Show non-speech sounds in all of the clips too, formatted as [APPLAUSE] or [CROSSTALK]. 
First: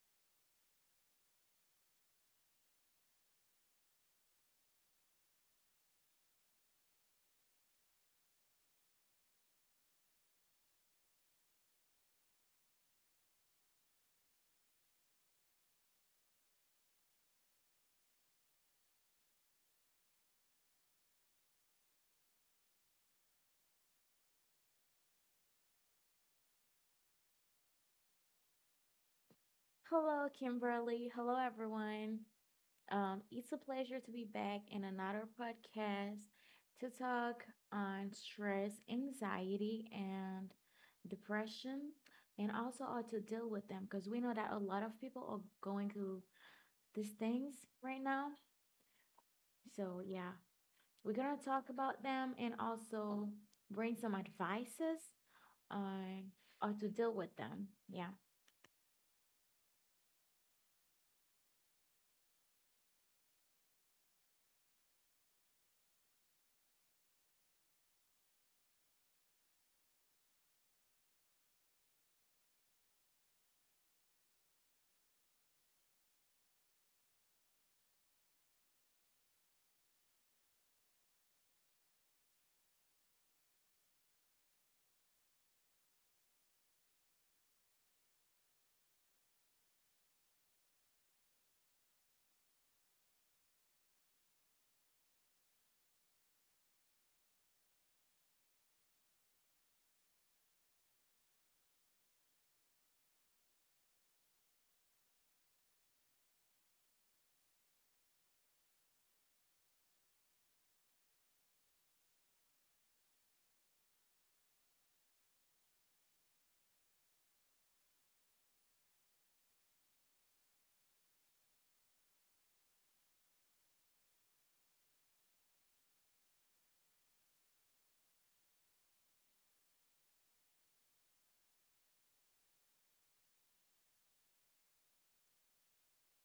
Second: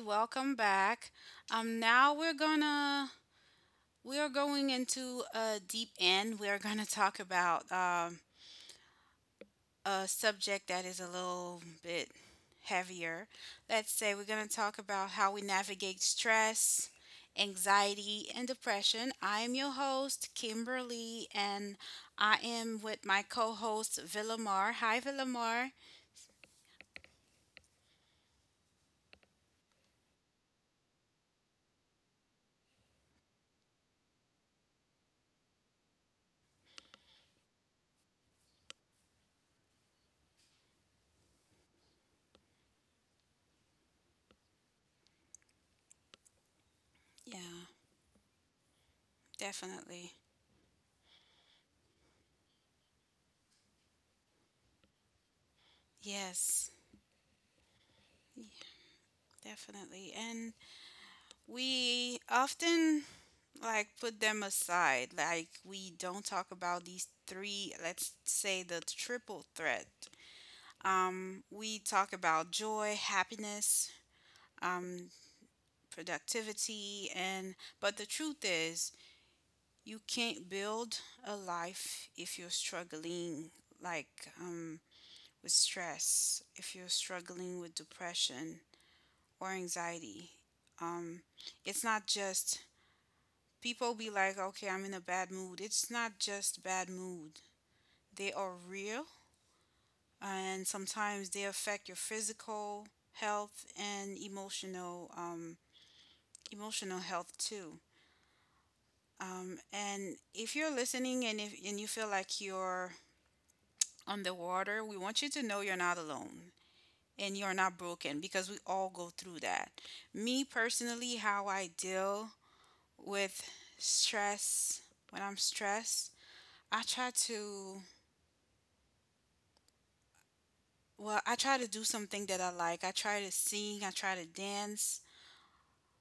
Welcome back. Now we are going into a deep end. We are gonna talk about a subject that is a little bit heavier. Let's say we're gonna talk about how we navigate stress, anxiety, and depression. I am your host, Kimberly, and I am with my co-host Villamar. Hi, Villamar. Hello, Kimberly. Hello, everyone. It's a pleasure to be back in another podcast to talk on stress, anxiety, and depression, and also how to deal with them because we know that a lot of people are going through these things Yeah, right now. So, definitely. yeah, we're going to talk about them and also bring some advices on how Yes. to deal with them. Yeah. Definitely. And we often like put them aside. Like we don't talk about these three, let's say the triple threat. We talk about joy, happiness, um, productivity, and but the truth is you can't build a life if you're struggling like um, with stress, if you're struggling with depression or anxiety. Um, it's not just people be like, okay, I'm in a bad mood. It's not just bad mood, they are real, and sometimes they affect your physical health and emotional emotional health too. And if you're listening and if and you feel like you're on the water, we want you to know you're not alone and you're not broken because we all go through that. Me personally, how I deal with stress when I'm stressed, I try to well, I try to do something that I like. I try to sing, I try to dance.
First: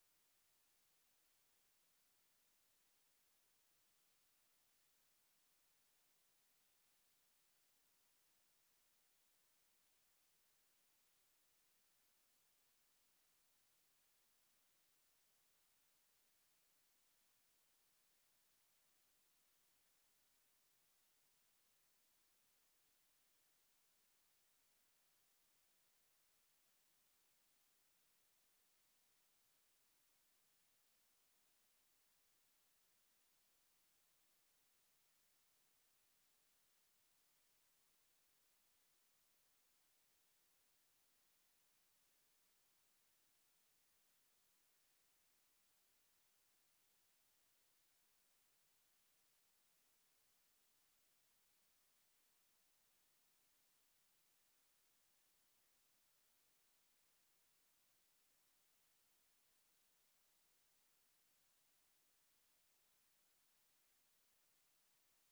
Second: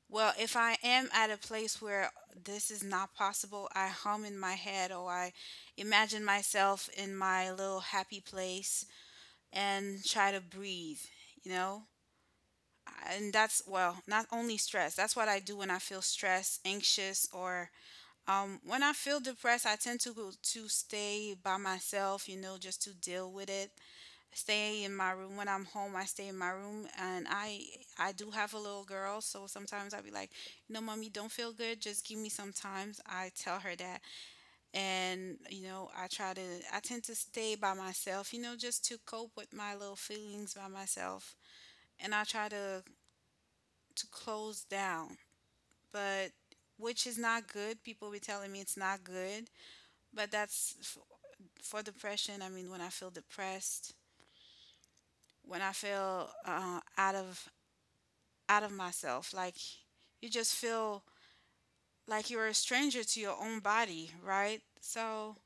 Well, if I am at a place where this is not possible, I hum in my head or I imagine myself in my little happy place and try to breathe, you know? And that's, well, not only stress. That's what I do when I feel stressed, anxious, or when I feel depressed, I tend to go to stay by myself, you know, just to deal with it, stay in my room when I'm home. I stay in my room, and I do have a little girl, so sometimes I'll be like, you know, mommy, don't feel good. Just give me some times. I tell her that, and you know, I try to. I tend to stay by myself, you know, just to cope with my little feelings by myself, and I try to close down, but which is not good. People be telling me it's not good, but for depression. I mean, when I feel depressed, when I feel out of myself. Like you just feel like you're a stranger to your own body, right? So,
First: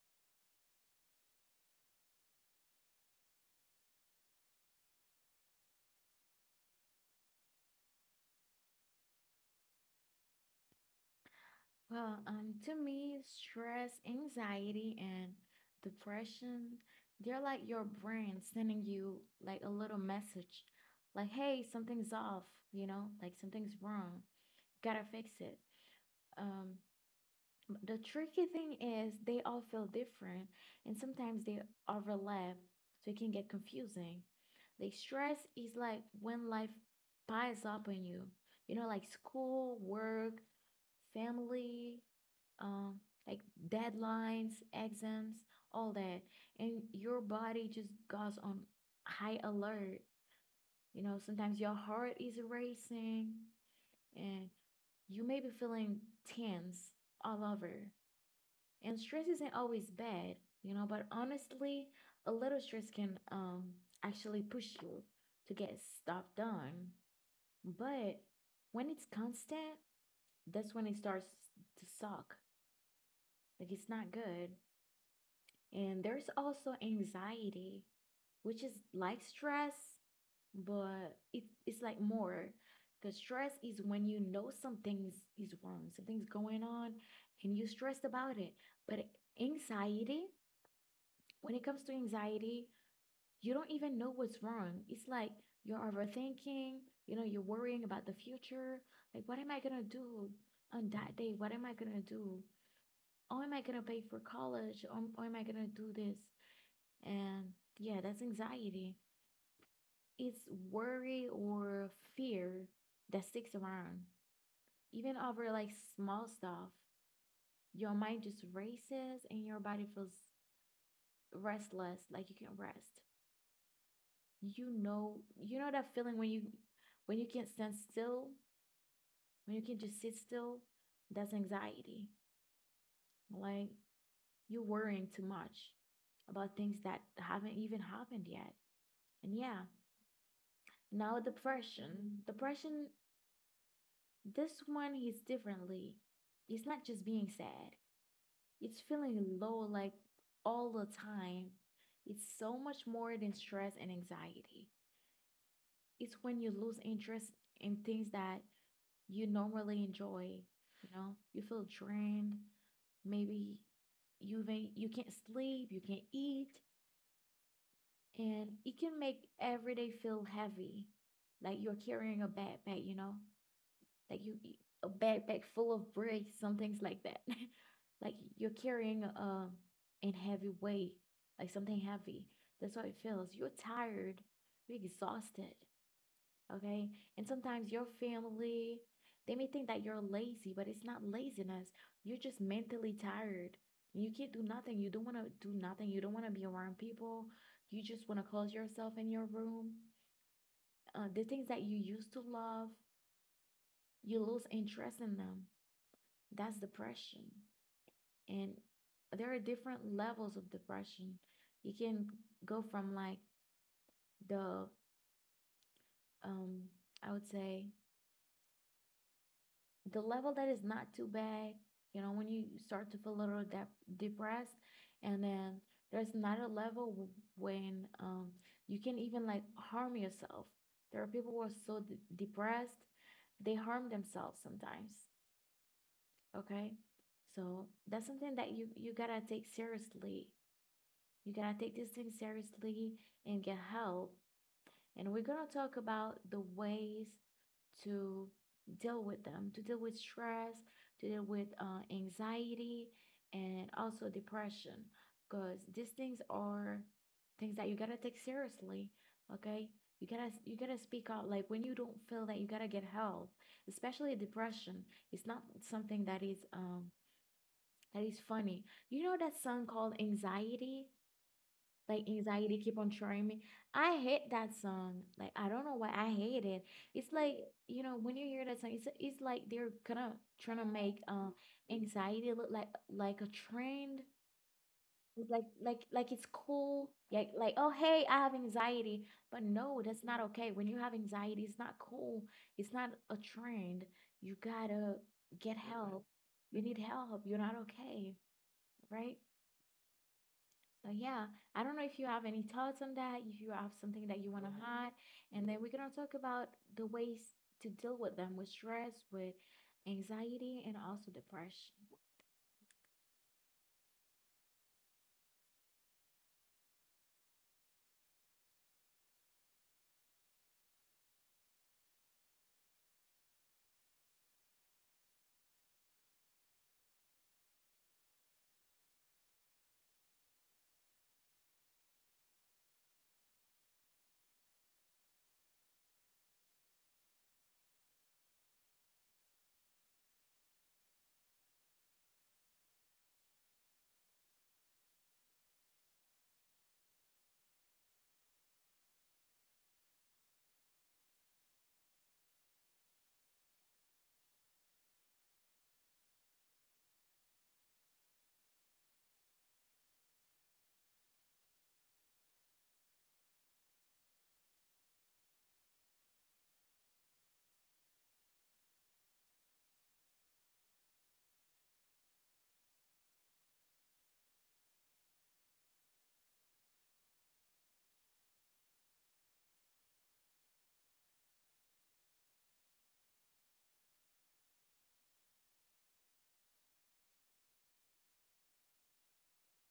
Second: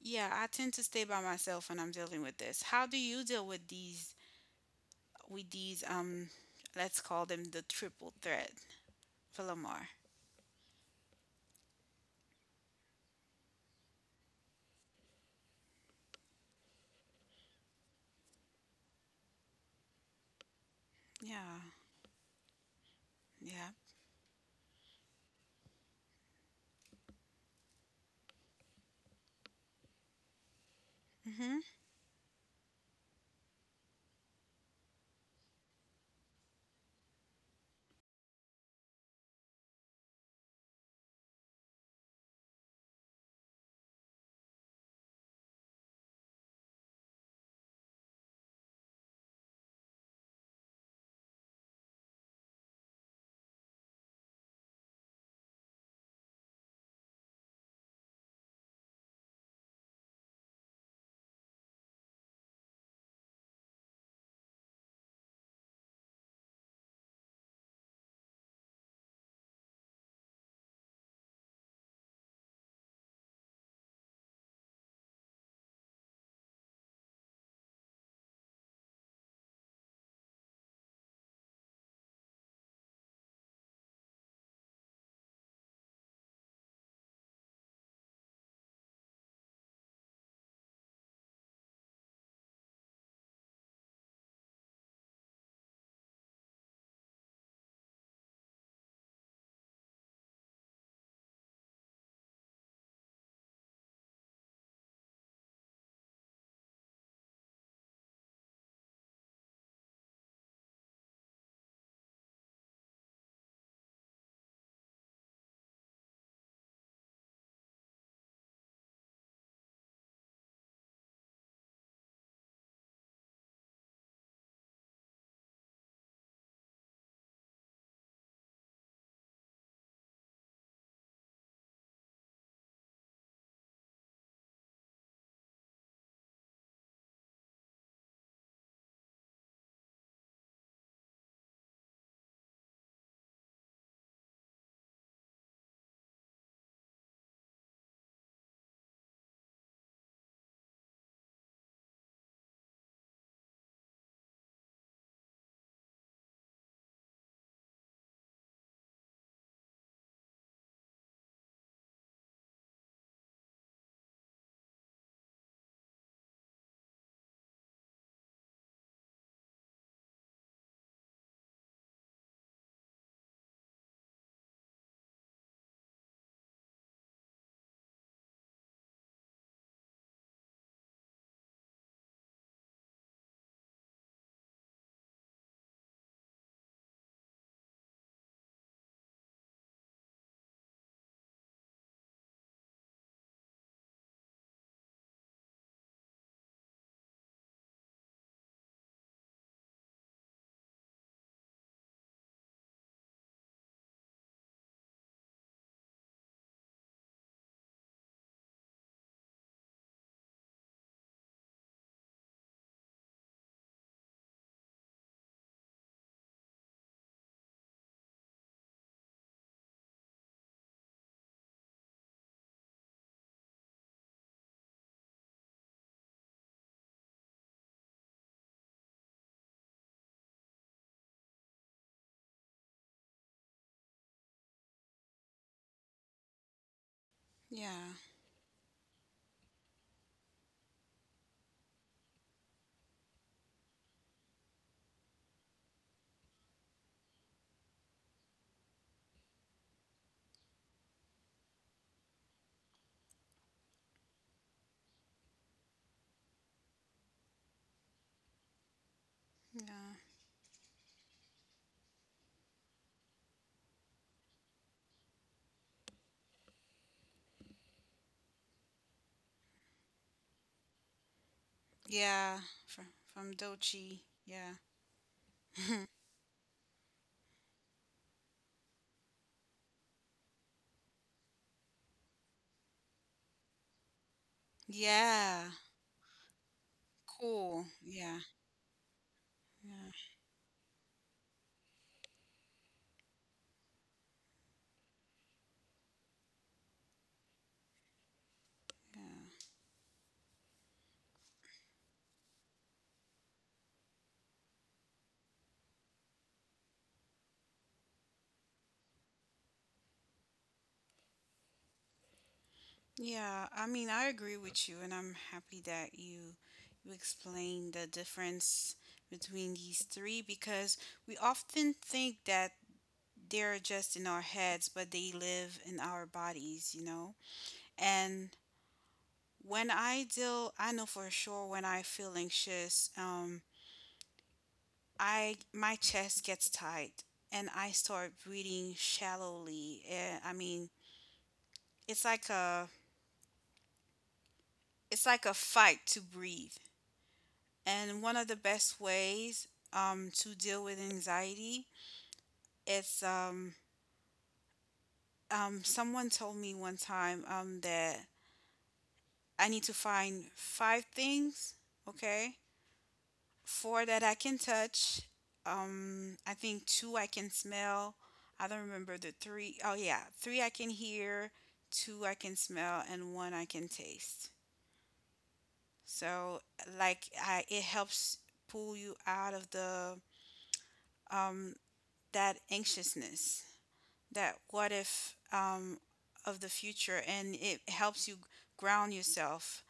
yeah, I tend to stay by myself when I'm dealing with this. How do you deal with these with these um let's call them the triple threat, for Lamar? Well, to me, stress, anxiety, and depression, they're like your brain sending you like a little message, like, Yeah. hey, something's off, you know, like Yeah. something's wrong, gotta fix it. Um, the tricky thing is they all feel different and sometimes they Mhm. overlap, so it can get confusing. Like stress is like when life piles up on you, you know, like school, work, family, um, like deadlines, exams, all that. And your body just goes on high alert. You know, sometimes your heart is racing and you may be feeling tense all over. And stress isn't always bad, you know, but honestly, a little stress can actually push you to get stuff done. But when it's constant, that's when it starts to suck. Like it's not good. And there's also anxiety, which is like stress, but it's like more. Because stress is when you know something is wrong, something's going on, and you're stressed about it. But anxiety when it comes to anxiety, you don't even know what's wrong. It's like you're overthinking, you know, you're worrying about the future. Like, what am I gonna do on that day? What am I gonna do? Oh, am I gonna pay for college? Or am I gonna do this? And yeah, that's anxiety. It's worry or fear that sticks around. Even over like small stuff, your mind just races and your body feels restless, like you can't rest. you know you know that feeling when you can't stand still, when you can just sit still? That's anxiety. Like you're worrying too much about things that haven't even happened yet. And yeah, now depression. Depression, this one is differently. It's not just being sad, it's feeling low like all the time. It's so much more than stress and anxiety. It's when you lose interest in things that you normally enjoy. You know, you feel drained. Maybe you can't sleep, you can't eat, and it can make every day feel heavy, like you're carrying a backpack. You know, like you a backpack full of bricks, some things like that. [LAUGHS] Like you're carrying a in heavy weight, like something heavy. That's how it feels. You're tired, you're exhausted. Okay. And sometimes your family, they may think that you're lazy, but it's not laziness. You're just mentally tired. You can't do nothing. You don't want to do nothing. You don't want to be around people. You just want to close yourself in your room. The things that you used to love, you lose interest in them. That's depression. And there are different levels of depression. You can go from like the, um, I would say, the level that is not too bad, you know, when you start to feel a little depressed, and then there's not a level when you can even like harm yourself. There are people who are so depressed they harm themselves sometimes. Okay, so Yeah. that's something that you gotta take seriously. You gotta take this thing seriously and get help. And we're going to talk about the ways to deal with them, to deal with stress, to deal with anxiety, and also depression, because these things are things that you gotta take seriously. Okay, Yeah. you gotta speak out. Like when you don't feel that, you gotta get help. Especially depression, it's not something that is funny. You know that song called Anxiety, like Yeah, anxiety keep from on trying me. I Dochi. hate Yeah. that song. Like I don't know why [LAUGHS] I hate it. It's like, you know, when you hear that song, it's like they're kind of trying to make anxiety look like a trend. It's yeah. like it's cool. like Cool. oh hey, Yeah. I have anxiety, but Yeah. no, that's not okay. When you have anxiety, it's not cool. It's not a trend. You gotta get help. You need help. You're not okay, Yeah. right? So yeah, I don't know if you have any thoughts on that, if you have something that you want to add, and then we're gonna talk about the ways to deal with them, with stress, with anxiety, and also depression. Yeah, I mean, I agree with you, and I'm happy that you explained the difference between these three because we often think that they're just in our heads, but they live in our bodies, you know? And when I deal, I know for sure when I feel anxious, I my chest gets tight and I start breathing shallowly. I mean, it's like a it's like a fight to breathe. And one of the best ways to deal with anxiety is someone told me one time that I need to find five things, okay? Four that I can touch. I think two I can smell. I don't remember the three. Oh, yeah. Three I can hear, two I can smell, and one I can taste. So, like, it helps pull you out of the um, that anxiousness. That what if of the future, and it helps you ground yourself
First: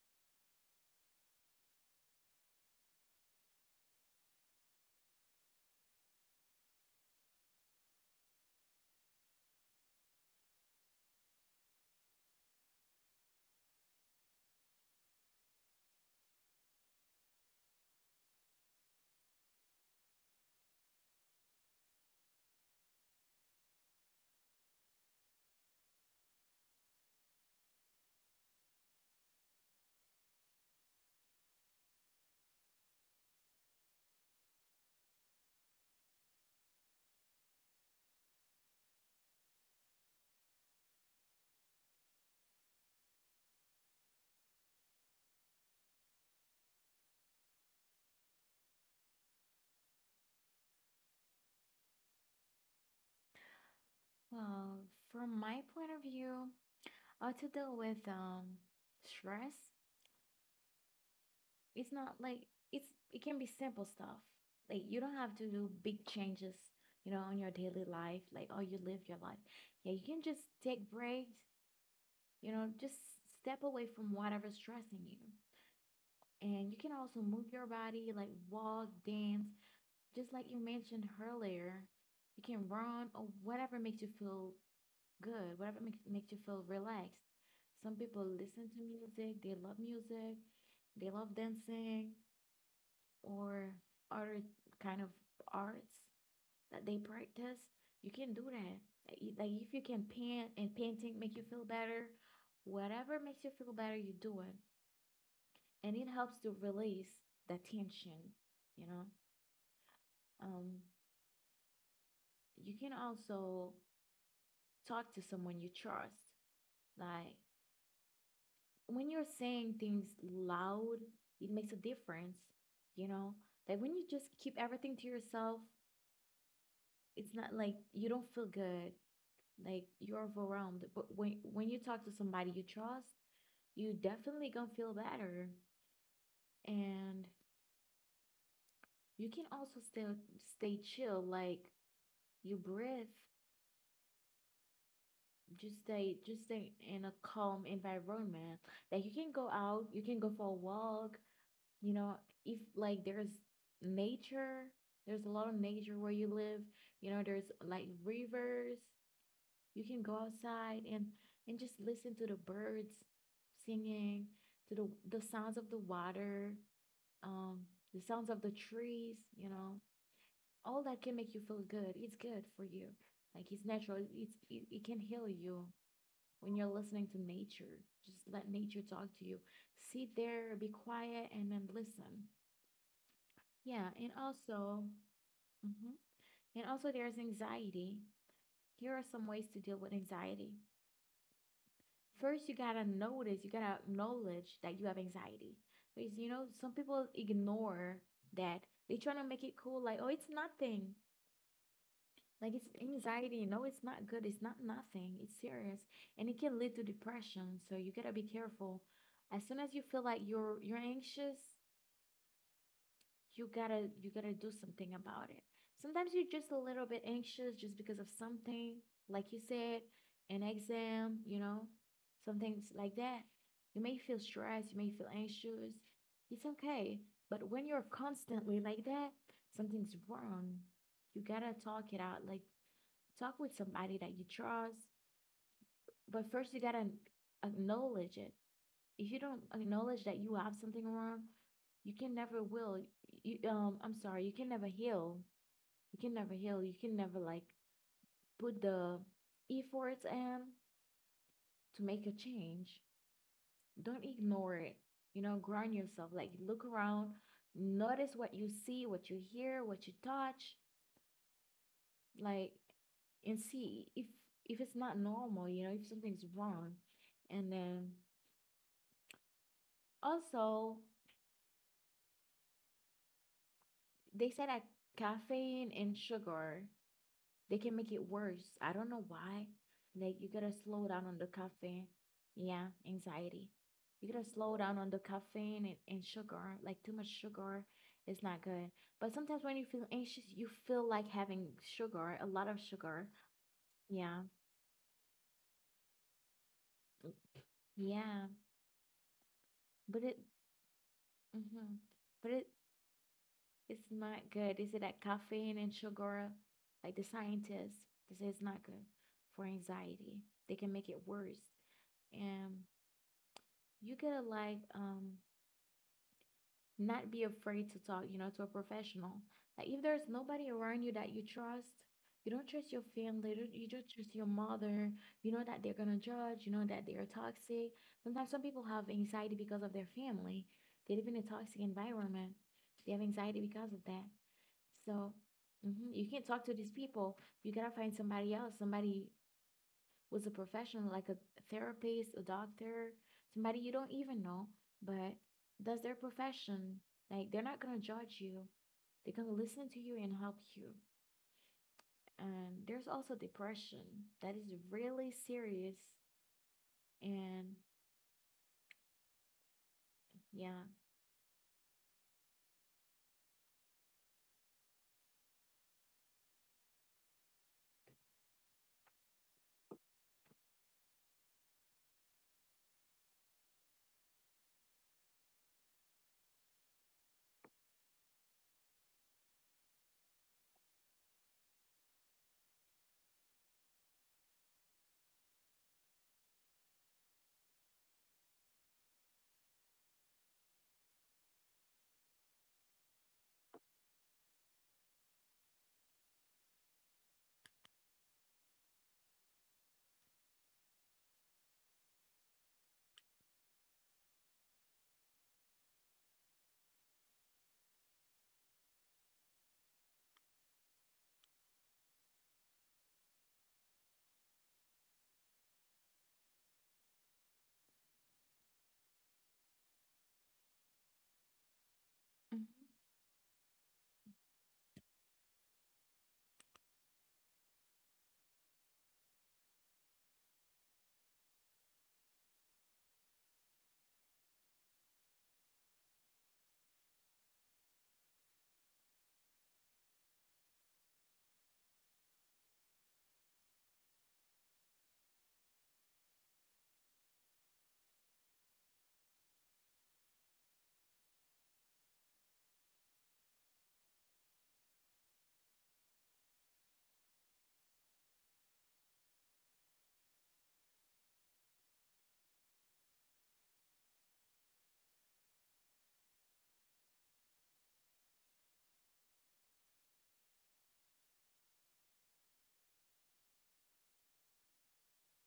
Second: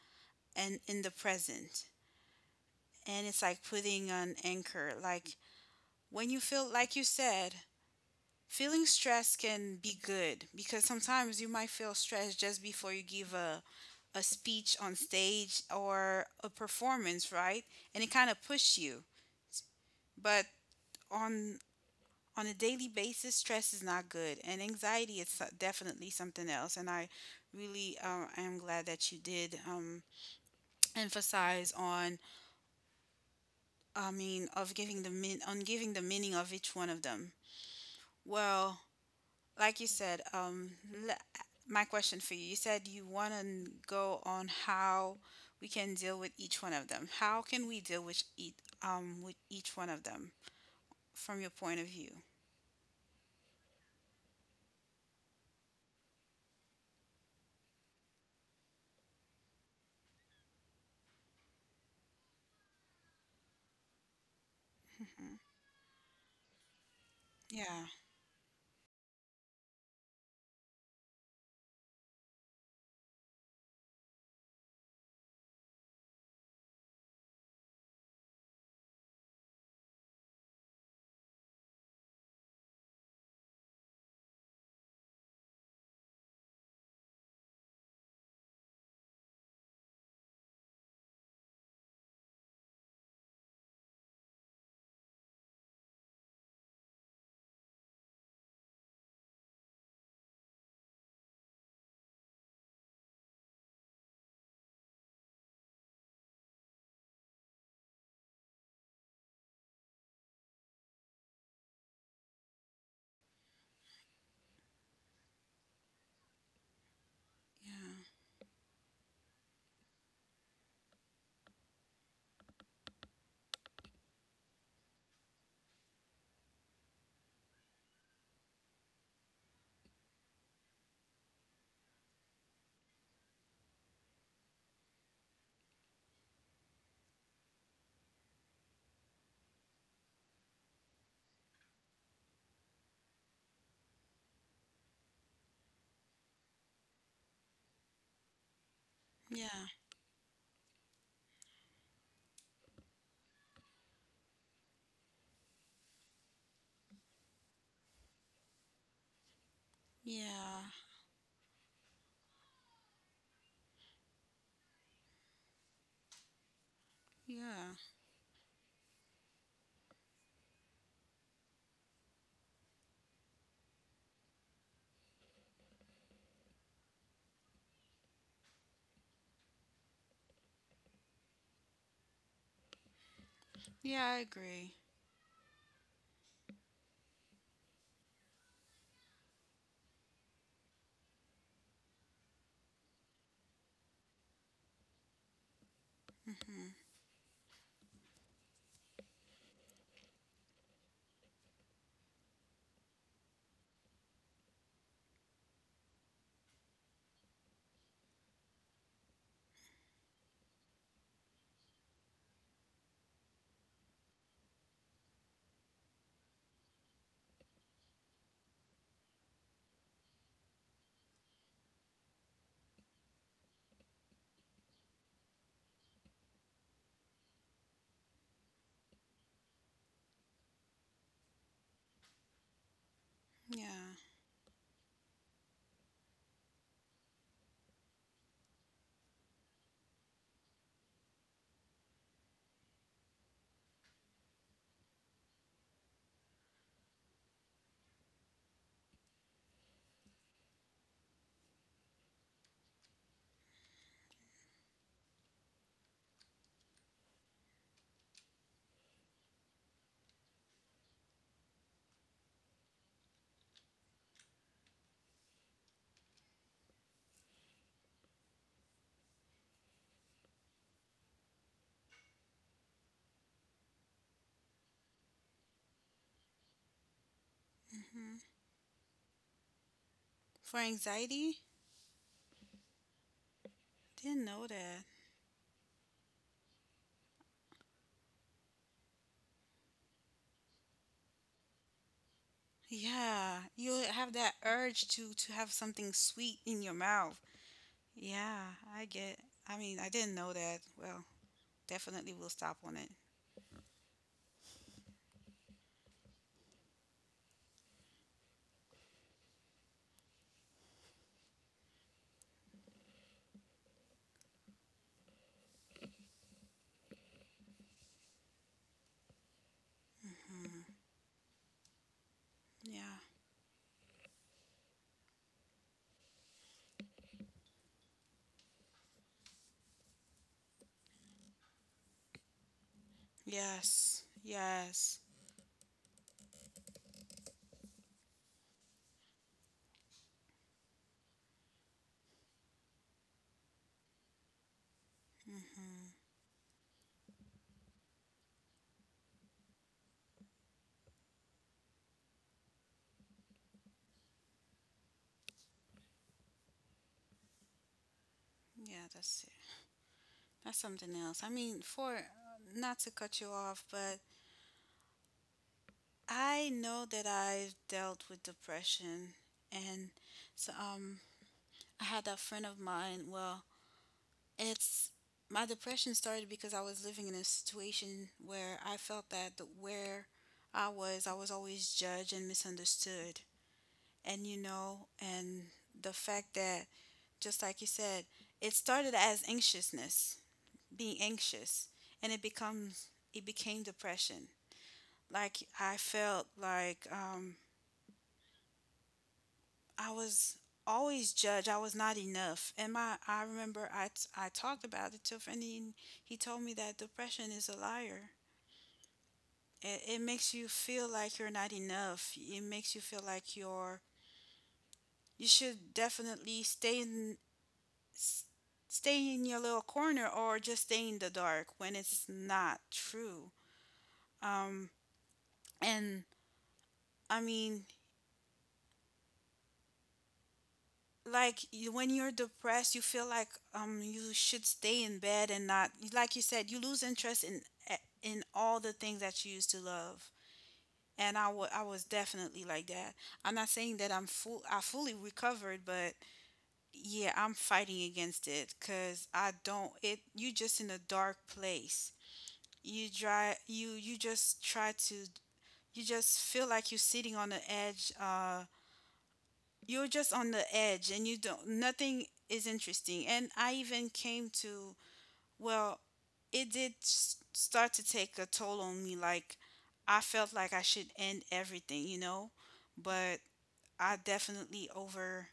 and in the present, and it's like putting an anchor. Like when you feel, like you said, feeling stress can be good because sometimes you might feel stressed just before you give a speech on stage or a performance, right? And it kind of pushes you, but on a daily basis, stress is not good, and anxiety is definitely something else. And I really am glad that you did emphasize on, I mean, of giving the on giving the meaning of each one of them. Well, like you said, le- my question for you: you said you want to go on how we can deal with each one of them. How can we deal with each one of them from your point of view? Well, from my point of view, to deal with stress, it's not like it's it can be simple stuff. Like you don't Mm-hmm. have to do big changes, you know, on your Yeah, daily life, like how you live your life. Yeah, you can just take breaks, you know, just step away from whatever's stressing you. And you can also move your body, like walk, dance, just like you mentioned earlier. You can run or whatever makes you feel good, whatever makes you feel relaxed. Some people listen to music, they love dancing or other kind of arts that they practice. You can do that. Like like if you can paint and painting make you feel better, whatever makes you feel better, you do it and it helps to release the tension, you know. Um, you can also talk to someone you trust. Like yeah, when you're saying things loud, it makes a difference, you know. That when you just keep everything to yourself, it's not like you don't feel good, like you're overwhelmed. But when you talk to somebody you trust, you definitely gonna feel better. And you can also still stay chill, like you breathe, just stay in a calm environment. Like you can go yeah, out, you can go for a walk, you know, if like there's nature, there's a lot of nature where you live, you know, there's like rivers. You can go yeah. outside and just listen to the birds singing, to the sounds of the water, um Yeah. the sounds of the trees, you know. All that can make you feel good, it's good for you. Like it's natural, it can heal you when you're listening to nature. Just let nature talk to you. Sit there, be quiet, and then listen. Yeah, Yeah, I and agree. also, mhm, and also there's anxiety. Here are some ways to deal with anxiety. First, you gotta notice, you gotta acknowledge that you have anxiety. Because you know, Mhm. some people ignore that. They try to make it cool, like, oh, it's nothing. Like it's anxiety. No, it's not good. It's not nothing. It's serious. And it can lead to depression. So you gotta be careful. As soon as you feel like you're anxious, you gotta do something about it. Sometimes you're just a little bit anxious just because of something, like you said, an exam, you know, some things like that. You may feel stressed, you may feel anxious. It's okay. But when you're constantly like that, something's wrong. You gotta talk it out. Like talk with Yeah. somebody that you trust, but first you gotta acknowledge it. If you don't acknowledge that you have something wrong, you can never will. You I'm sorry, you can never heal. You can never heal. You can never like put the efforts in to make a change. Don't ignore it. You know, ground yourself. Like look around, notice what you see, what you hear, what you touch, like, and see if it's not normal, you know, if something's wrong. And then also they said that caffeine and sugar, they can make Mhm. it worse. I don't know why. Like you For gotta slow down on the anxiety, caffeine. Yeah, anxiety. didn't You gotta know slow that. down on the caffeine and sugar. Like too much sugar is not good. But sometimes when you feel anxious, you feel like having sugar, a lot of sugar. Yeah, you have that Yeah. urge to have something sweet in your mouth. Yeah. Yeah, I get. I mean, I didn't But it, know that. Well, mhm, definitely we'll but stop it on it. it's not good. Is it that caffeine and sugar? Like the scientists, they say it's not good for anxiety. They can make it worse. And you gotta like not be afraid to talk, you know, to a professional. Like if there's Mhm. nobody around you that you trust, you don't trust your Yeah. family, you don't trust your mother, you know that they're gonna judge, you know that they are toxic. Sometimes some people have anxiety because of their family. They live in a toxic environment. They have anxiety because of Yes. that. Yes. So mhm, you can't talk to these people. You gotta find somebody else, somebody who's a professional, like a therapist, a doctor, somebody you don't even know, but Mhm. does their profession. Like they're not gonna judge you. They're gonna listen to you and help you. And there's also depression that is really serious. And Yeah, that's it. That's yeah, something else. I mean, for, not to cut you off, but I know that I've dealt with depression, and so um, I had a friend of mine. Well, it's my depression started because I was living in a situation where I felt that where I was always judged and misunderstood, and you know, and the fact that, just like you said, it started as anxiousness, being anxious, and it became depression. Like I felt like I was always judged. I was not enough. And my I remember I talked about it to a friend and he told me that depression is a liar. It makes you feel like you're not enough. It makes you feel like you're you should definitely s- stay in your little corner or just stay in the dark when it's mhm, not true. Um and I mean like you, when you're depressed you feel like you should stay in bed and not, like you said, you lose interest in eh, in all the things that you used to love, and I was definitely like that. I'm not saying that I fully recovered, but yeah, I'm fighting against it because I don't, it, you just in a dark place. You just try to you just feel like you're sitting on the edge. You're just on the edge, and you don't, nothing is interesting, and I even came to, well, start to take a toll on me. Like I felt like I should end everything, you know? But I definitely over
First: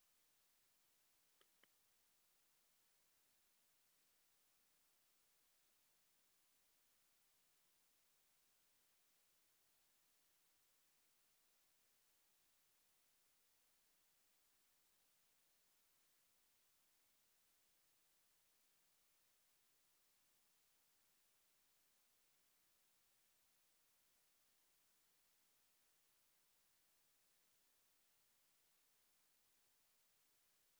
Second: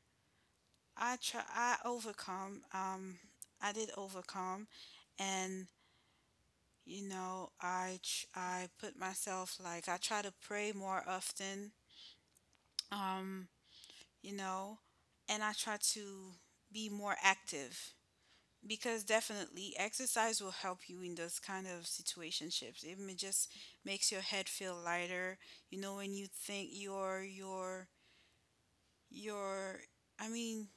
I overcome, I did overcome. And you know, I put myself, like I try to pray more often. Um. You know, and I try to be more active because definitely exercise will help you in those kind of situationships. Even it just makes your head feel lighter. You know, when you think your I mean,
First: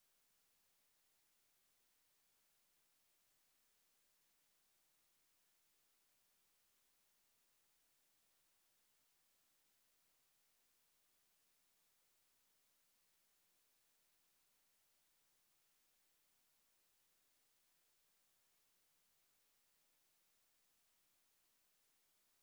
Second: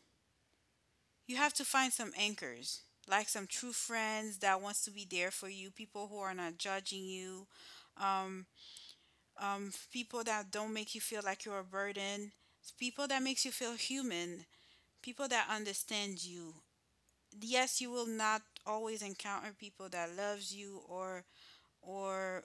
you have to find some anchors, like some true friends that wants to be there for you, people who are not judging you, um, people that don't make you feel like you're a burden, people that makes you feel human, people that understand you. Yes, you will not always encounter people that loves you or or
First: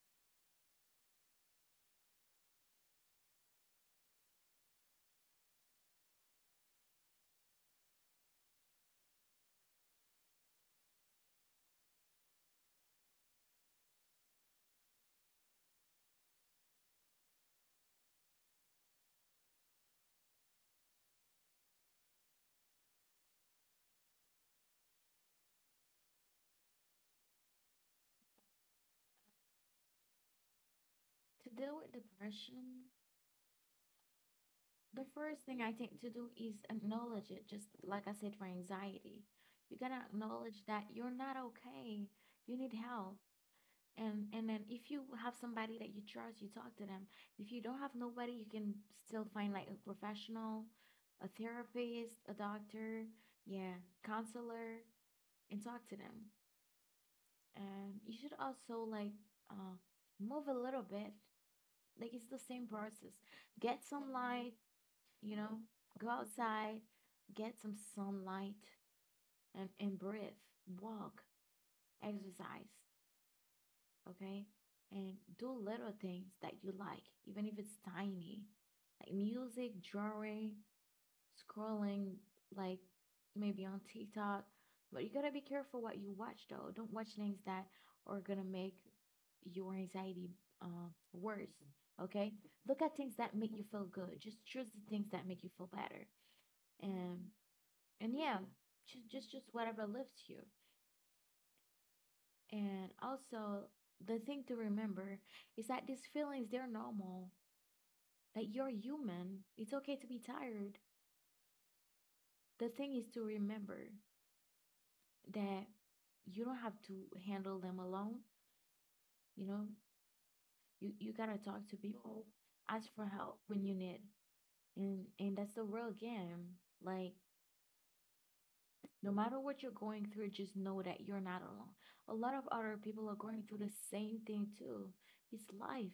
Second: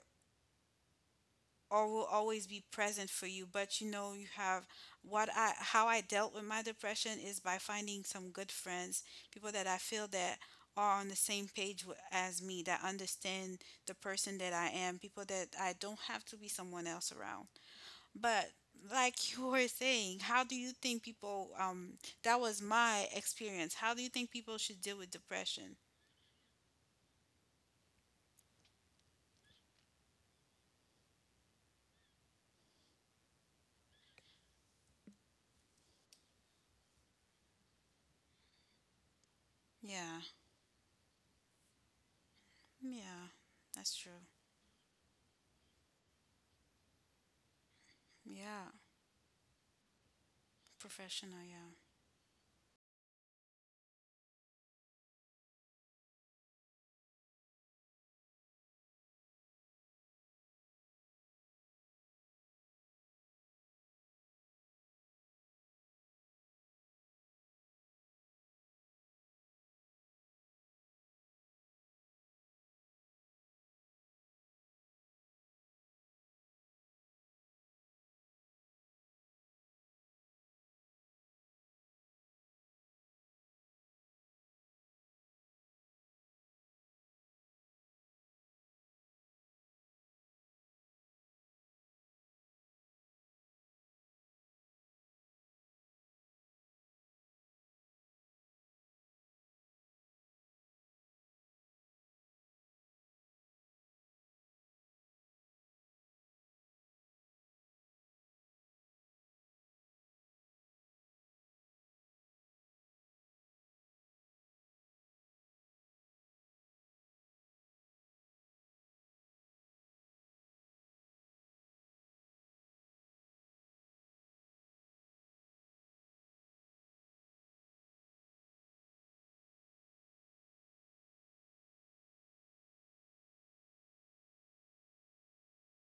or will always be present for you, but you know, you have what I how I dealt with my depression is by finding some good friends, people that I feel that are on the same page as me, that understand the person that I am, people that I don't have to be someone else around. But, like [LAUGHS] you were saying, how do you think people that was my experience. How do you think people should deal with depression? to deal with depression, the first thing I think to do is acknowledge it, just like I said for anxiety. You gotta Yeah. acknowledge that you're not okay. You need help. Yeah, that's And true. and then if you have somebody that you trust, you talk to them. If you don't have nobody, you can Yeah, still find like a professional, a professional. Yeah, therapist, a doctor, yeah, counselor, and talk to them. And you should also like uh move a little bit. Like it's the same process. Get some light, you know, go outside, get some sunlight and breathe, walk, exercise, okay? And do little things that you like, even if it's tiny, like music, drawing, scrolling, like maybe on TikTok. But you gotta be careful what you watch though. Don't watch things that are gonna make your anxiety worse, okay? Look at things that make you feel good. Just choose the things that make you feel better. And and yeah, just whatever lifts you. And also the thing to remember is that these feelings they're normal. That you're human. It's okay to be tired. The thing is to remember that you don't have to handle them alone. You know, you gotta talk to people, ask for help when you need. And that's the real game. Like no matter what you're going through, just know that you're not alone. A lot of other people are going through the same thing too. It's life.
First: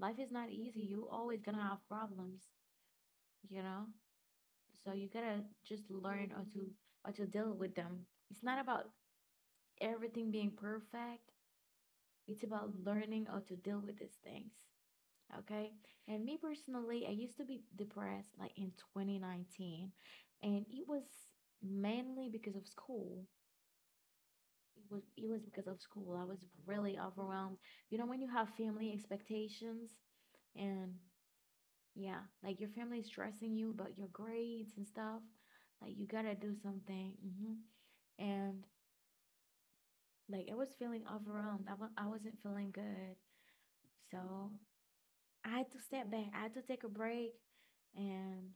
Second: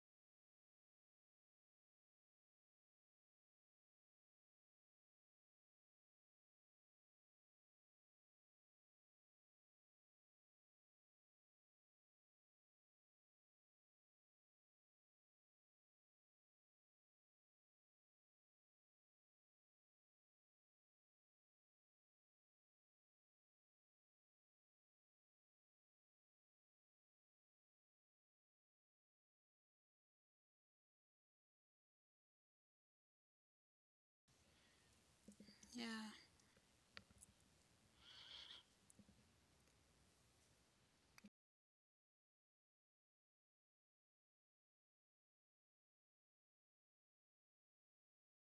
Life is not easy. You always gonna have problems, you know? So you gotta just learn or to deal with them. It's not about everything being perfect. It's about learning or to deal with these things. Okay. And me personally, I used to be depressed like in 2019. And it was mainly because of school It Was it was because of school. I was really overwhelmed. You know, when you have family expectations and yeah, like your family is stressing you about your grades and stuff, like you gotta do something. And like I was feeling overwhelmed. I wasn't feeling good. So I had to step back. I had to take a break. And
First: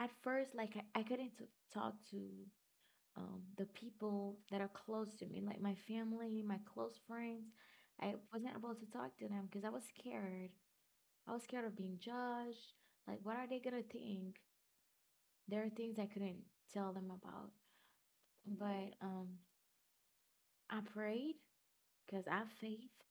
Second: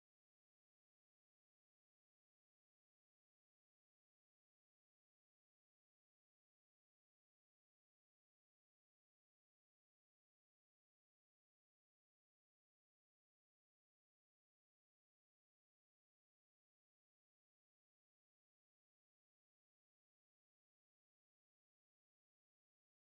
at first, like I couldn't talk to the people that are close to me, like my family, my close friends. I wasn't able to talk to them because I was scared. I was scared of being judged. Like, what are they gonna think? There are things I couldn't tell them about. But I prayed because I have faith.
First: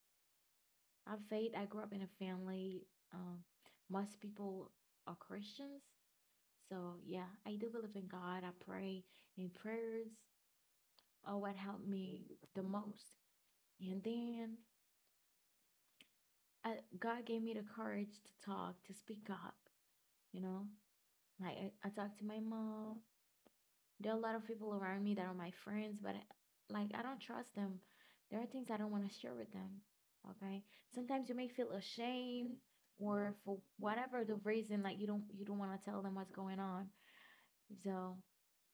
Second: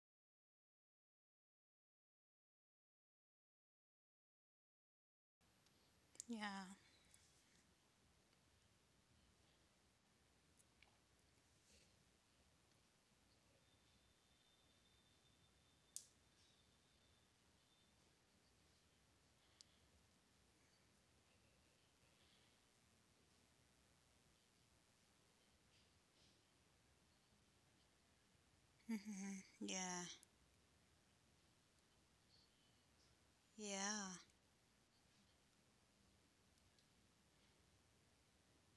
I have faith. I grew up in a family. Um, most people are Christians. yeah, yeah, So yeah, I do believe in God. I pray, and prayers are what helped me the most. And then God gave me the courage to talk, to speak up, you know? Like, I talk to my mom. There are a lot of people around me that are my friends, but I, like, I don't trust them. There are things I don't want to share hmm, with them, yeah, okay? Sometimes you may feel ashamed or for yeah. whatever the reason, like, you don't want to tell them what's going on. So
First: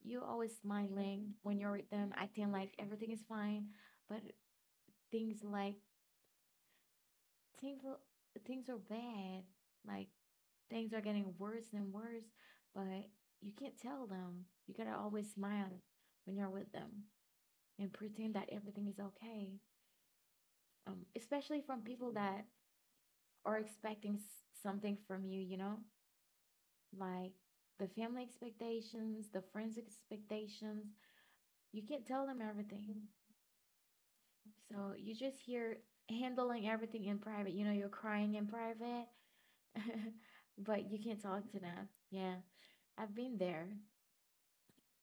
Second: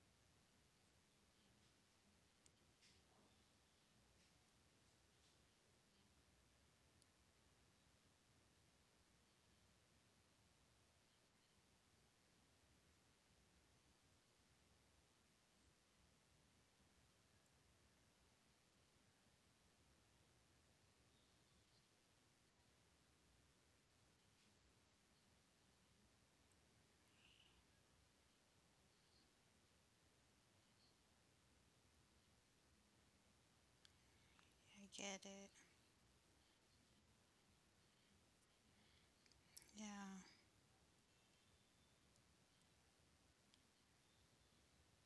you're always smiling when you're with them, acting like everything is fine, but things like, things, things are bad. Like, things are getting worse and worse, but you can't tell them. You gotta always smile when you're with them and pretend that everything is okay. Especially from people that are expecting something from you, you know, like the family expectations, the friends expectations. You can't tell them everything. I So you get just it. hear handling everything in private. You know, you're crying in private, [LAUGHS] Yeah, but you can't talk to them. Yeah, I've been there.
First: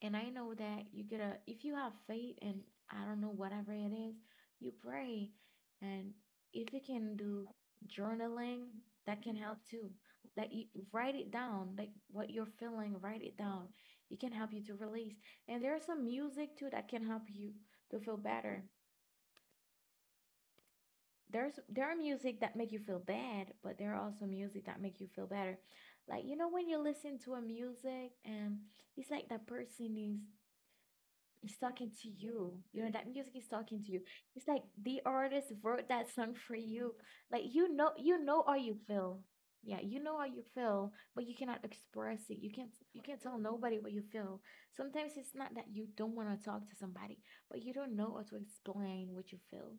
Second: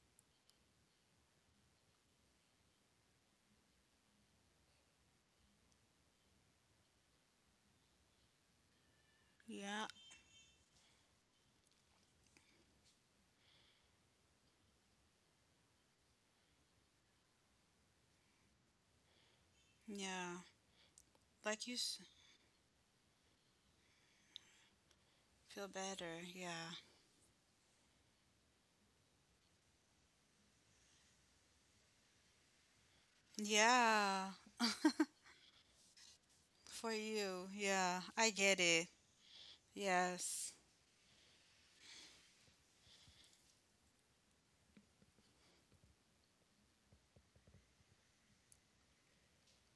And I know that you get a if you have faith and I don't know, whatever it is, you pray. And if you can do journaling, that can help yeah, too. That you write it down, like what you're feeling, write it down. It can help you to release. And there's some music too that can help you to feel better. yeah. Like There are music that make you feel bad, but there are also music that make you feel better. feel better. Like you know when Yeah, you listen to a music and it's like that person is it's talking to you. You know, that music is talking to you. yeah. It's like the artist wrote that song for you. For Like you. Yeah, you I know how get you it. feel. Yeah, you know how you Yes, feel, but you cannot express it. You can't tell nobody what you feel. Sometimes it's not that you don't want to talk to somebody, but you don't know how to explain what you feel.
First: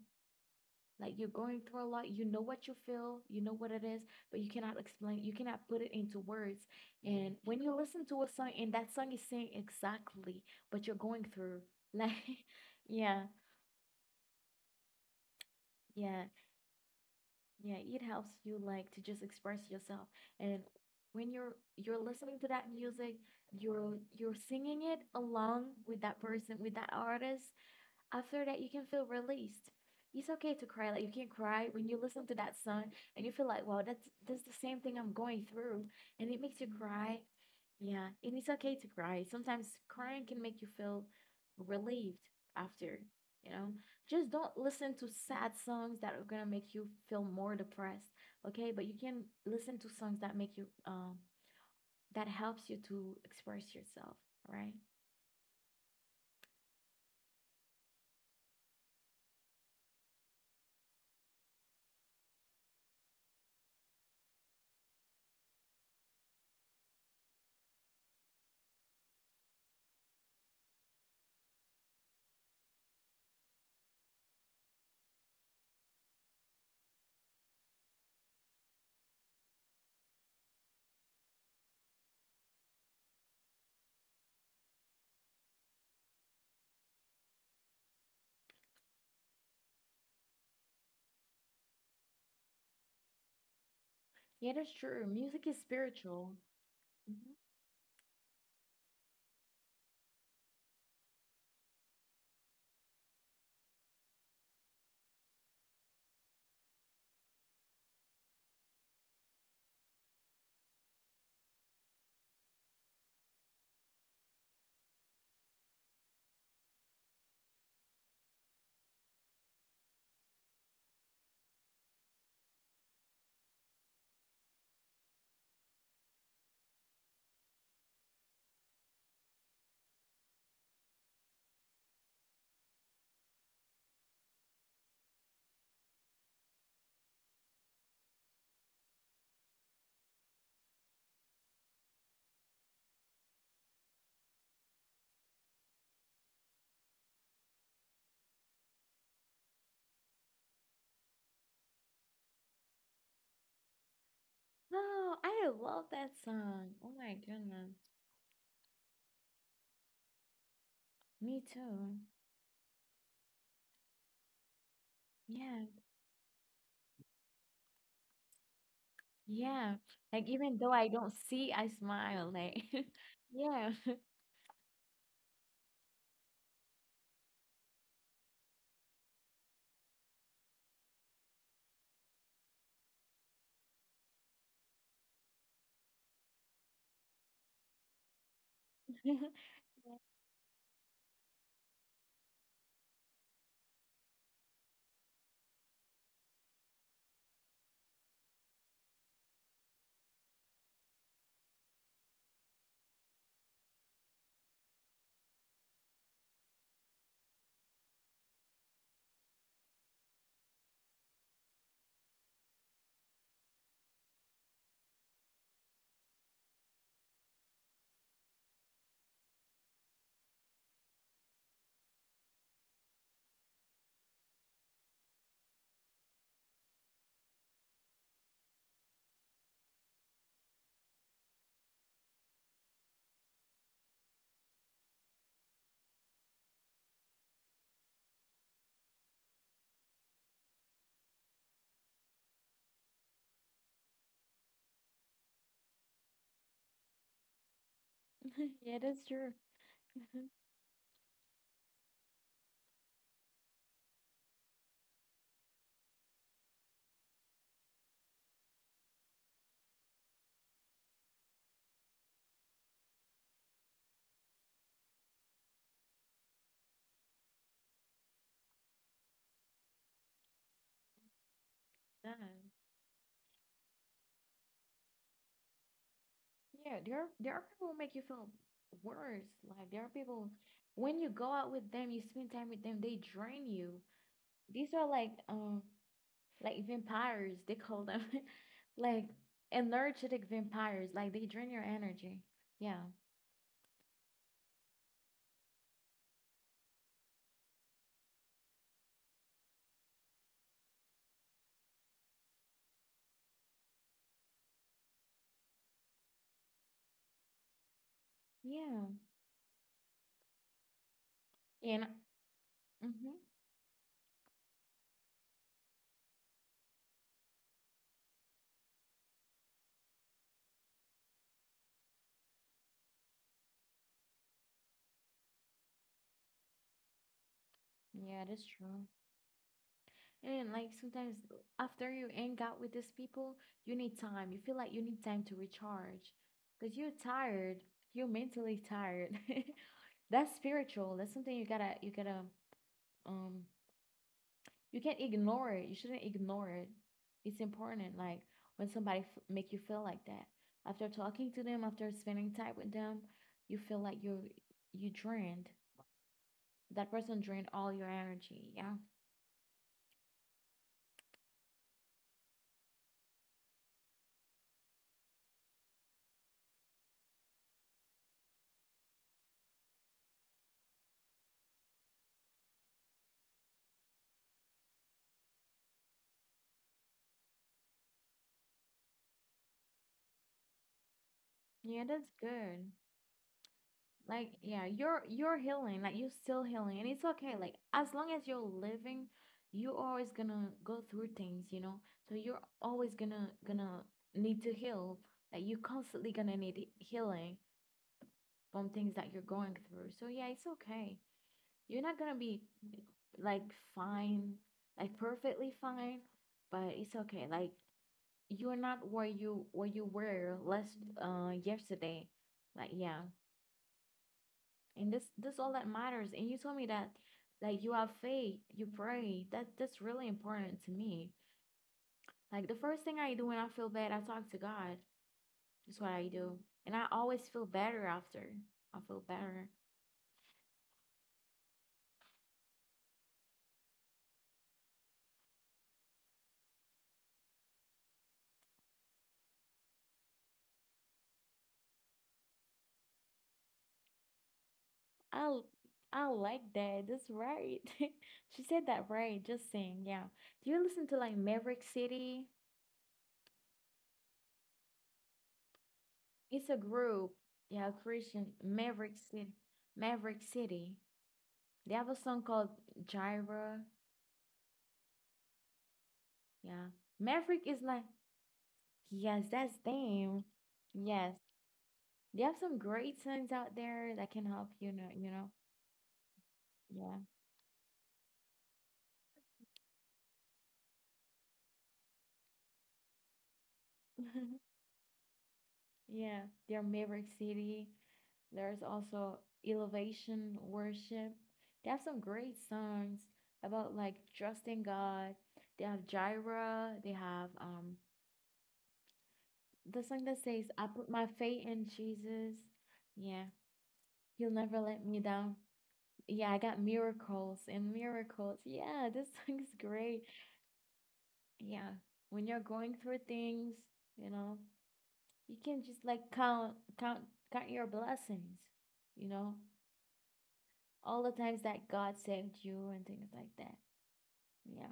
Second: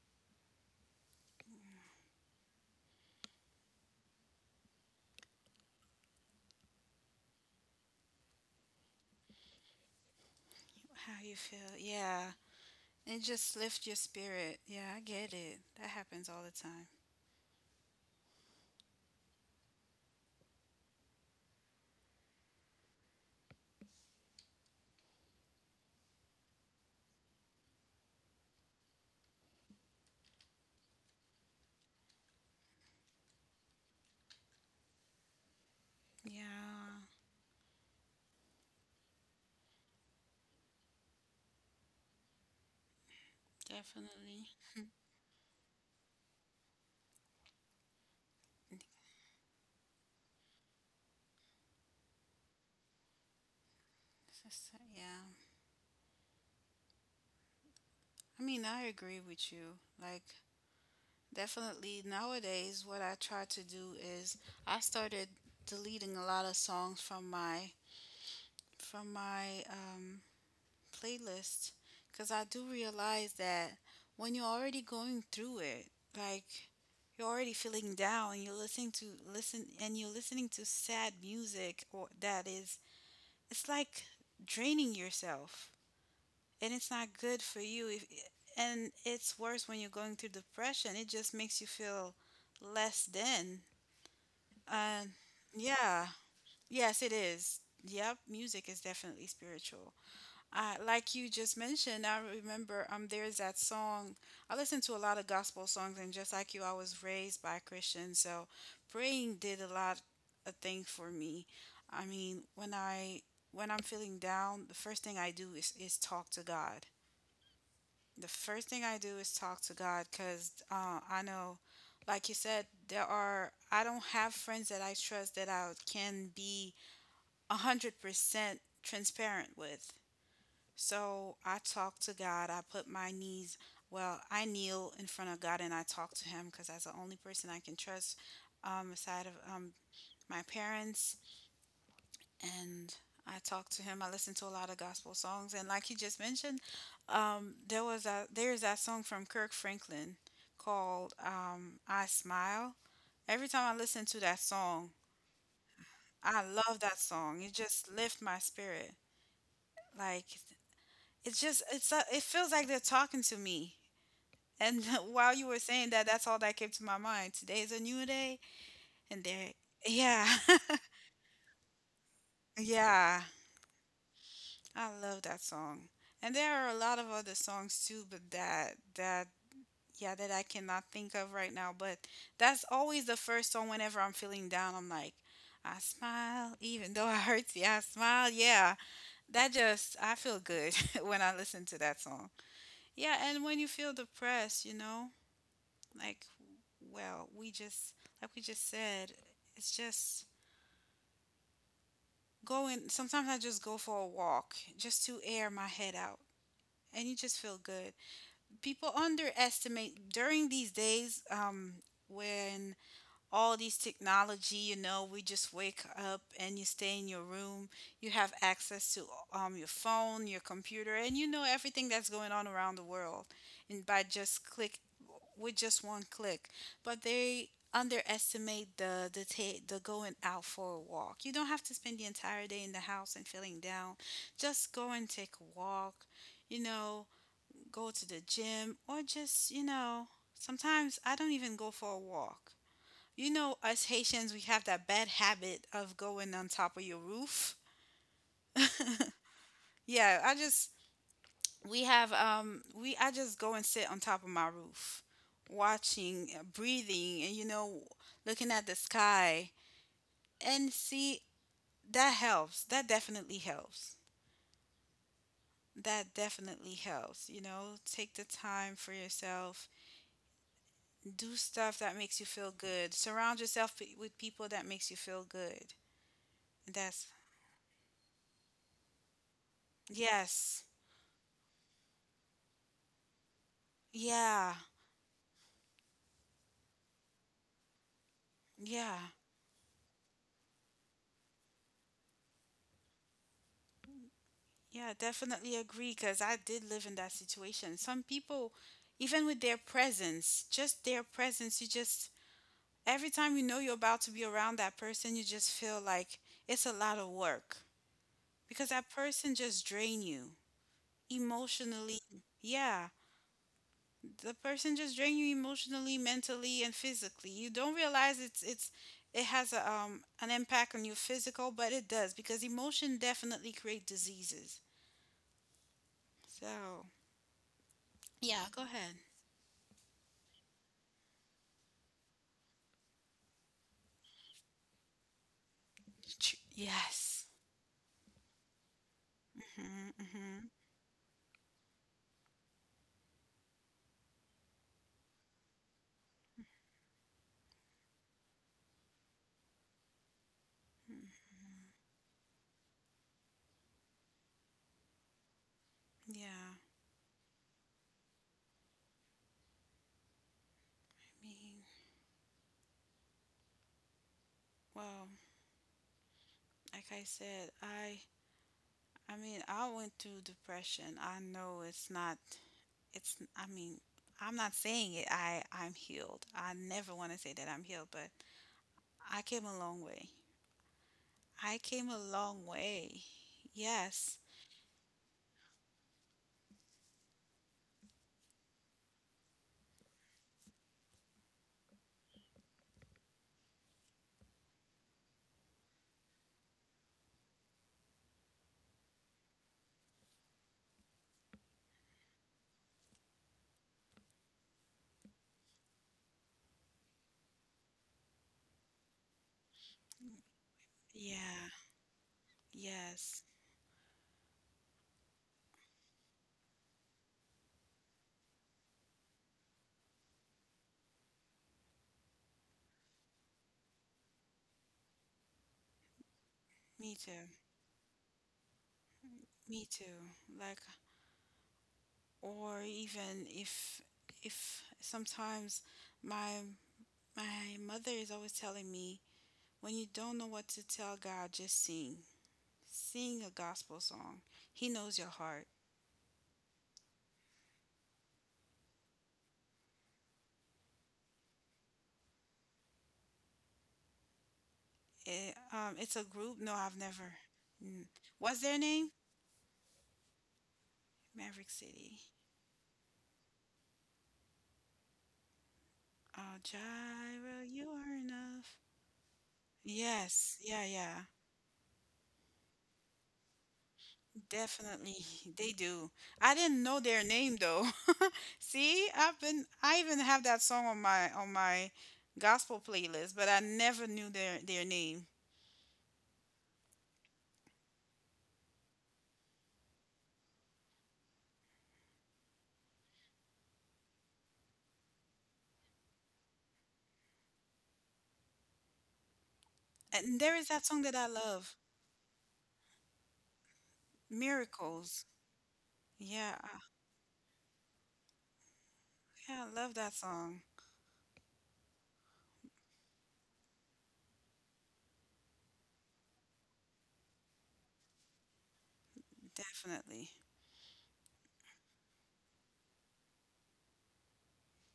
Like you're going through a lot, you know what you feel, you know what it is, but you cannot explain, you cannot put it into words. And when you listen to a song and that song is saying exactly what you're how going you through, feel. like, Yeah, [LAUGHS] yeah, and just lift your spirit. Yeah, I get it. That yeah, happens all the time. yeah, it helps you like to just express yourself. And when you're listening to that music, you're singing it along with that person, with that artist, after that, you can feel released. It's okay to cry. Like you can cry when you listen to that song and you feel like, wow, that's the same thing I'm going through, and it makes you Yeah, cry. Yeah, and it's okay to cry. Sometimes crying can make you feel relieved after, you know. Just definitely. don't listen to sad songs that are gonna make you feel more depressed, okay? It's But you can listen to songs that make you that helps you to express yourself, right? yeah. I mean, I agree with you. Like, definitely nowadays, what I try to do is I started deleting a lot of songs from my playlist because I do realize that when you're already going through it, like you're already feeling down, and you're listening to listen and you're listening to sad music or that is it's like draining yourself, and it's not good for you if, and it's worse when you're going through depression. It just makes you feel less than. Yeah, that's uh, true. Music is yeah, spiritual. yes it Mhm. is. Yep, music is definitely spiritual. Like you just mentioned, I remember there's that song. I listen to a lot of gospel songs, and just like you, I was raised by Christians, so praying did a lot, a thing for me. I mean, when I'm feeling down, the first thing I do is talk to God. The first thing I do is talk to God because I know, like you said, there are, I don't have friends that I trust that I can be 100% transparent with. So I talk to God. I put my knees, well, I kneel in front of God and I talk to Him because that's the only person I can trust aside of my parents, and I talked to him. I listened to a lot of gospel songs, and like you just mentioned, there was a there's that song from Kirk Franklin called "I Smile." Every time I listen to that song, Oh, I love that I song. love Oh that my song. It goodness. just lifts my spirit. Like it's Me just it's too. a, it feels like they're talking to me. And [LAUGHS] while you were Yeah. saying that, that's all that came to my mind. Today is a new day, and there, Yeah. yeah, Like even though I don't see, I smile. [LAUGHS] Like [LAUGHS] yeah. yeah. [LAUGHS] I love that song. And there are a lot of other songs too, but that yeah, that I cannot think of right now, but that's always the first song whenever I'm feeling down. I'm like, I smile even though [LAUGHS] it hurts. Yeah, I smile. Yeah. Yeah, That just I feel good [LAUGHS] when I listen to that song. Yeah, and when you feel depressed, like well, we just like we just said, it's just going sometimes I just go for a walk just to air my head out and you just feel good. People underestimate during these days when all these technology, you know, we just wake up and you stay in your room. You have access to your phone, your computer, and you know everything that's going on around the world, and by just click with just one click. But they underestimate the going out for a walk. You don't have to spend the entire day in the house and feeling down. Just go and take a walk, you know, go to the gym, or just, you know, sometimes I don't even go for a walk. You know, us Haitians, we have that bad habit of going on top of your roof. [LAUGHS] [LAUGHS] yeah, that's true. Yeah, [LAUGHS] I just, I just go and sit on top of my roof, watching, breathing, and, you know, looking at the sky. And see, that helps. That definitely helps. That definitely helps. You know, take the time for yourself, do stuff that Yeah. makes you feel good, surround yourself with people that makes you feel good. Yeah, there That's are people who make you feel worse. Like there are people yes. when you go out with them, you spend time with them, they drain you. yeah, These are like vampires, they call them [LAUGHS] yeah. like energetic vampires, like they drain your energy. Yeah. Yeah, definitely agree, because I did live in that situation. Some people, even with their presence, just their presence, you just every time, you know, you're about to be around that person, you just feel like it's a lot of work because that Yeah. person just drain you And emotionally. Yeah, mm-hmm. the person just drain you emotionally, mentally, and physically. You don't realize it's it has a, an impact on your physical, but it does, because emotion definitely create diseases. So Yeah, yeah, that's go true. ahead. And like sometimes after you hang out with these people, you need time. You feel like you need time to recharge Ch- because you're yes. tired. You're mentally tired. [LAUGHS] Hmm, hmm. That's spiritual. That's something you gotta um you can't ignore it. You shouldn't ignore it. It's important. Like when somebody f make you feel like that after talking to them, after spending time with them, you feel like you drained. Yeah, That person drained all your energy. Yeah. I mean, well, like I said, I mean I went through depression. I know it's not, it's, I mean, I'm not saying it I I'm healed. I never want to say that I'm healed, but I came a long way. I came Yeah, a that's long good. way. Yes. Like, yeah, you're healing, like you're still healing, and it's okay. Like, as long as you're living, you're always gonna go through things, you know? So you're always gonna need to heal. Like you're constantly gonna need healing from things that you're going through. So yeah, it's okay. You're not gonna be like fine, like perfectly fine, but it's okay. Like you're not where you were last Yeah. yesterday. Like, yeah. Yes. And this all that matters, and you told me that like you have faith, you pray, that that's really important to me. Like the first thing I do when I feel bad, I talk to God. That's what I do, and I Me always too. feel better after. I feel better. Me too. Like, or even if sometimes my my mother is always telling me, when you don't know what to tell God, just sing. Sing a gospel song. He knows your i heart. I like that. That's right. [LAUGHS] She said that right, just saying. Yeah, do you listen to like Maverick City? It it's a group. It's No, a I've group, never. yeah, Mm. Christian. What's their name? Maverick City. Maverick City. Maverick They have a City. song called Gyra. Oh, Yeah. Maverick Gyra, is you like, are enough. yes, that's them. Yes. Yeah, yeah. Yes, they have some great songs out there that can help, you know, Definitely, you know. they do. I didn't know Yeah. their name though. [LAUGHS] See, I even have that song on my gospel playlist, but I never knew their [LAUGHS] their name. Yeah, they're Maverick City. There's also Elevation Worship. They have some great songs about like trusting God. They have Jireh. They have the song that And there says, is that I song put that I my faith love, in Jesus. Yeah, he'll never let me Miracles. down. Yeah, Yeah, I I- got miracles and miracles. Yeah, this [LAUGHS] song yeah, is I love that great. song. Yeah, when you're going through things, you know, you can just like count, count count your blessings, you know, Definitely. all the times that God saved you and things like that. Yeah.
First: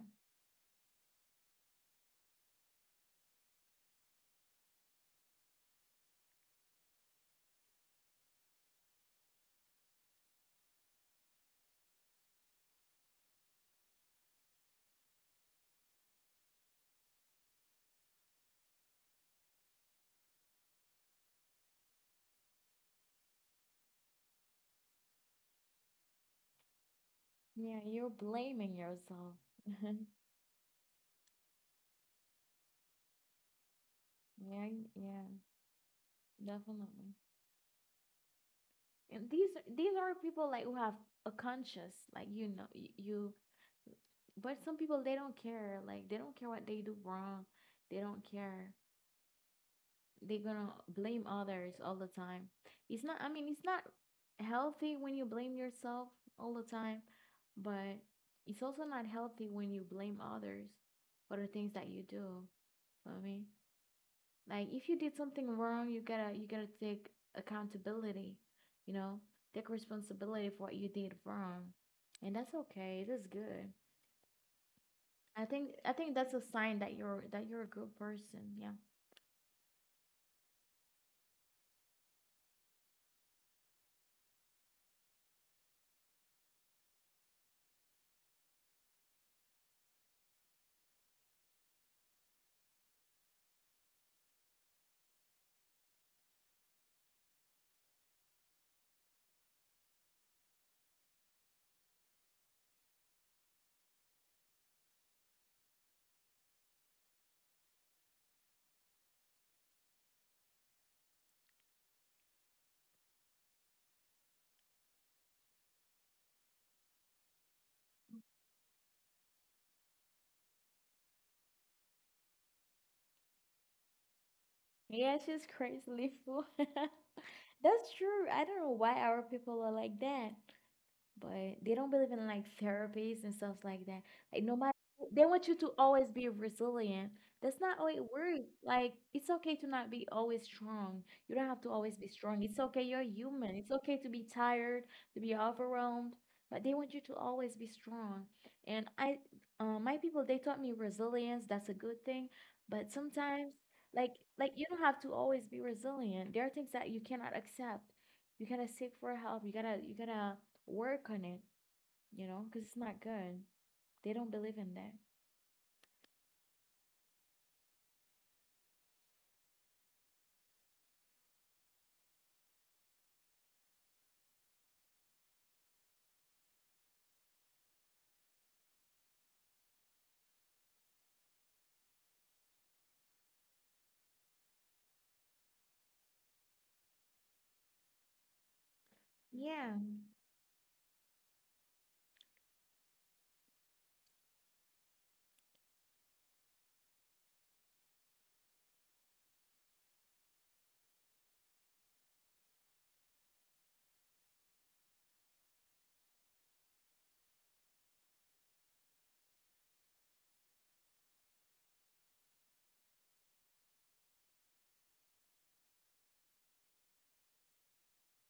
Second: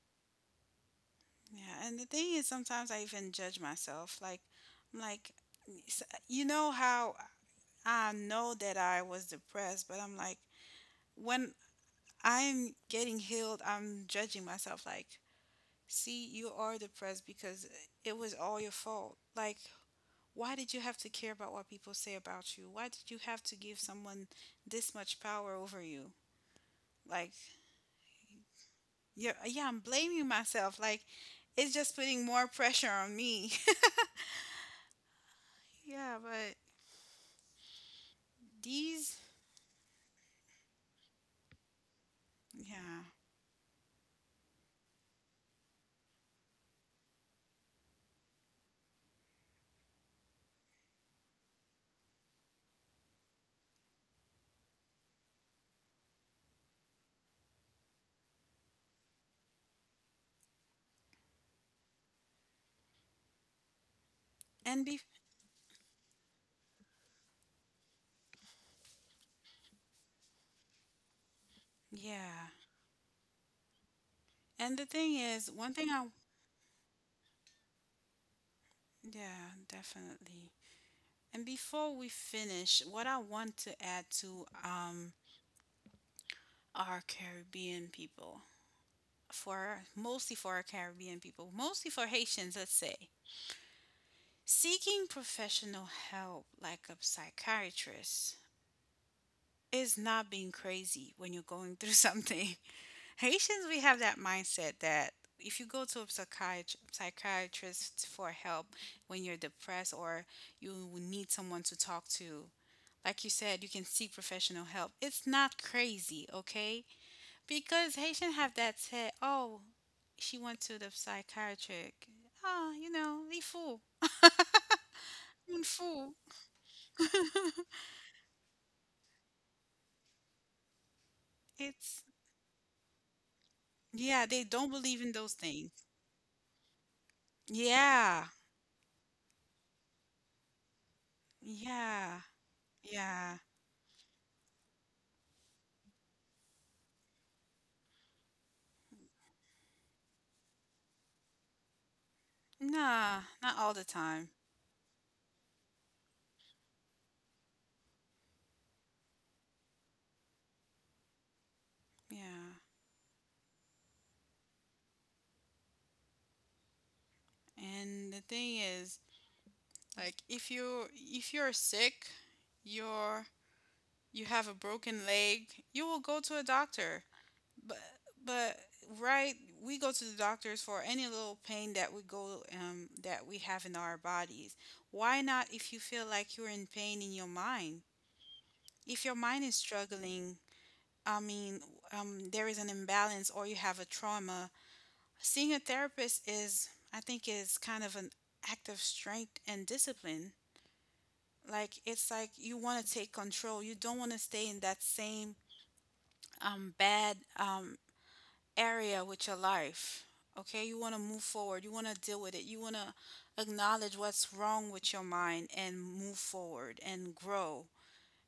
Yeah, and the thing is sometimes I even judge myself. Like, I'm like, s- you know how, I know that I was depressed, but I'm like, when I'm getting healed, I'm judging myself like, see, you are depressed because it was all your fault. Like, why did you have to care about what people say about you? Why did you have to give someone this much power over you? Like, Yeah, you're blaming yeah, yourself. yeah, I'm [LAUGHS] blaming myself. Like, it's just putting more pressure on me. Yeah. Yeah, [LAUGHS] Yeah, but definitely. these, And these are people like who have a conscience, like, you know, yeah, you. But some people, they don't care. Like they don't care what they do wrong. They don't care. They're gonna blame others all the time. It's not, I mean, it's not healthy when you blame yourself all the time, but it's also not healthy when you blame others for the things that you do. For me, like and if you be, did something wrong, you gotta take accountability. You know, take responsibility for what you did wrong, and yeah, that's okay. That's good. and the thing I is, think one thing I I, think that's a sign that you're a good person. Yeah. yeah, definitely. And before we finish, what I want to add to our Caribbean people, for mostly for our Caribbean people, mostly for Haitians, let's say, seeking professional help like a psychiatrist is not being crazy when you're going through something. [LAUGHS] Haitians, we have that mindset that if you go to a psychiatrist for help when you're depressed or you need someone to talk to, like you said, you can seek professional help. It's not crazy, okay? Because Haitian have that said, oh, she went to the psychiatric. Ah, you know, they fool. Yeah, she's Un fool. crazily full. [LAUGHS] That's true. I don't know why our people are like that, but they don't It's, believe in like therapies and stuff like that. yeah, they Like no don't matter, believe in they those want you things. to always be resilient. That's not how it Yeah, works. Like it's okay to not be always strong. You don't have to always be yeah, strong. It's okay. You're yeah. human. It's okay to be tired, to be overwhelmed. But they want you to always be strong. And my people, they taught me resilience. That's a good thing. But Nah, sometimes, not all the like time. like you don't have to always be resilient. There are things that you cannot accept. You gotta seek for help. You gotta work on it, you know, Yeah. because it's not good. They don't believe in that. And the thing is, like if you, if you're sick, you're, you have a broken leg, you will go to a doctor. but but right, we go to the doctors for any little pain that we go that we have in our bodies. Why not if you feel like you're in pain in your mind? If your mind is Yeah. struggling, I mean, there is an imbalance or you have a trauma, seeing a therapist is, I think, is kind of an act of strength and discipline. Like, it's like you want to take control, you don't want to stay in that same bad area with your life. Okay, you want to move forward, you want to deal with it, you want to acknowledge what's wrong with your mind and move forward and grow,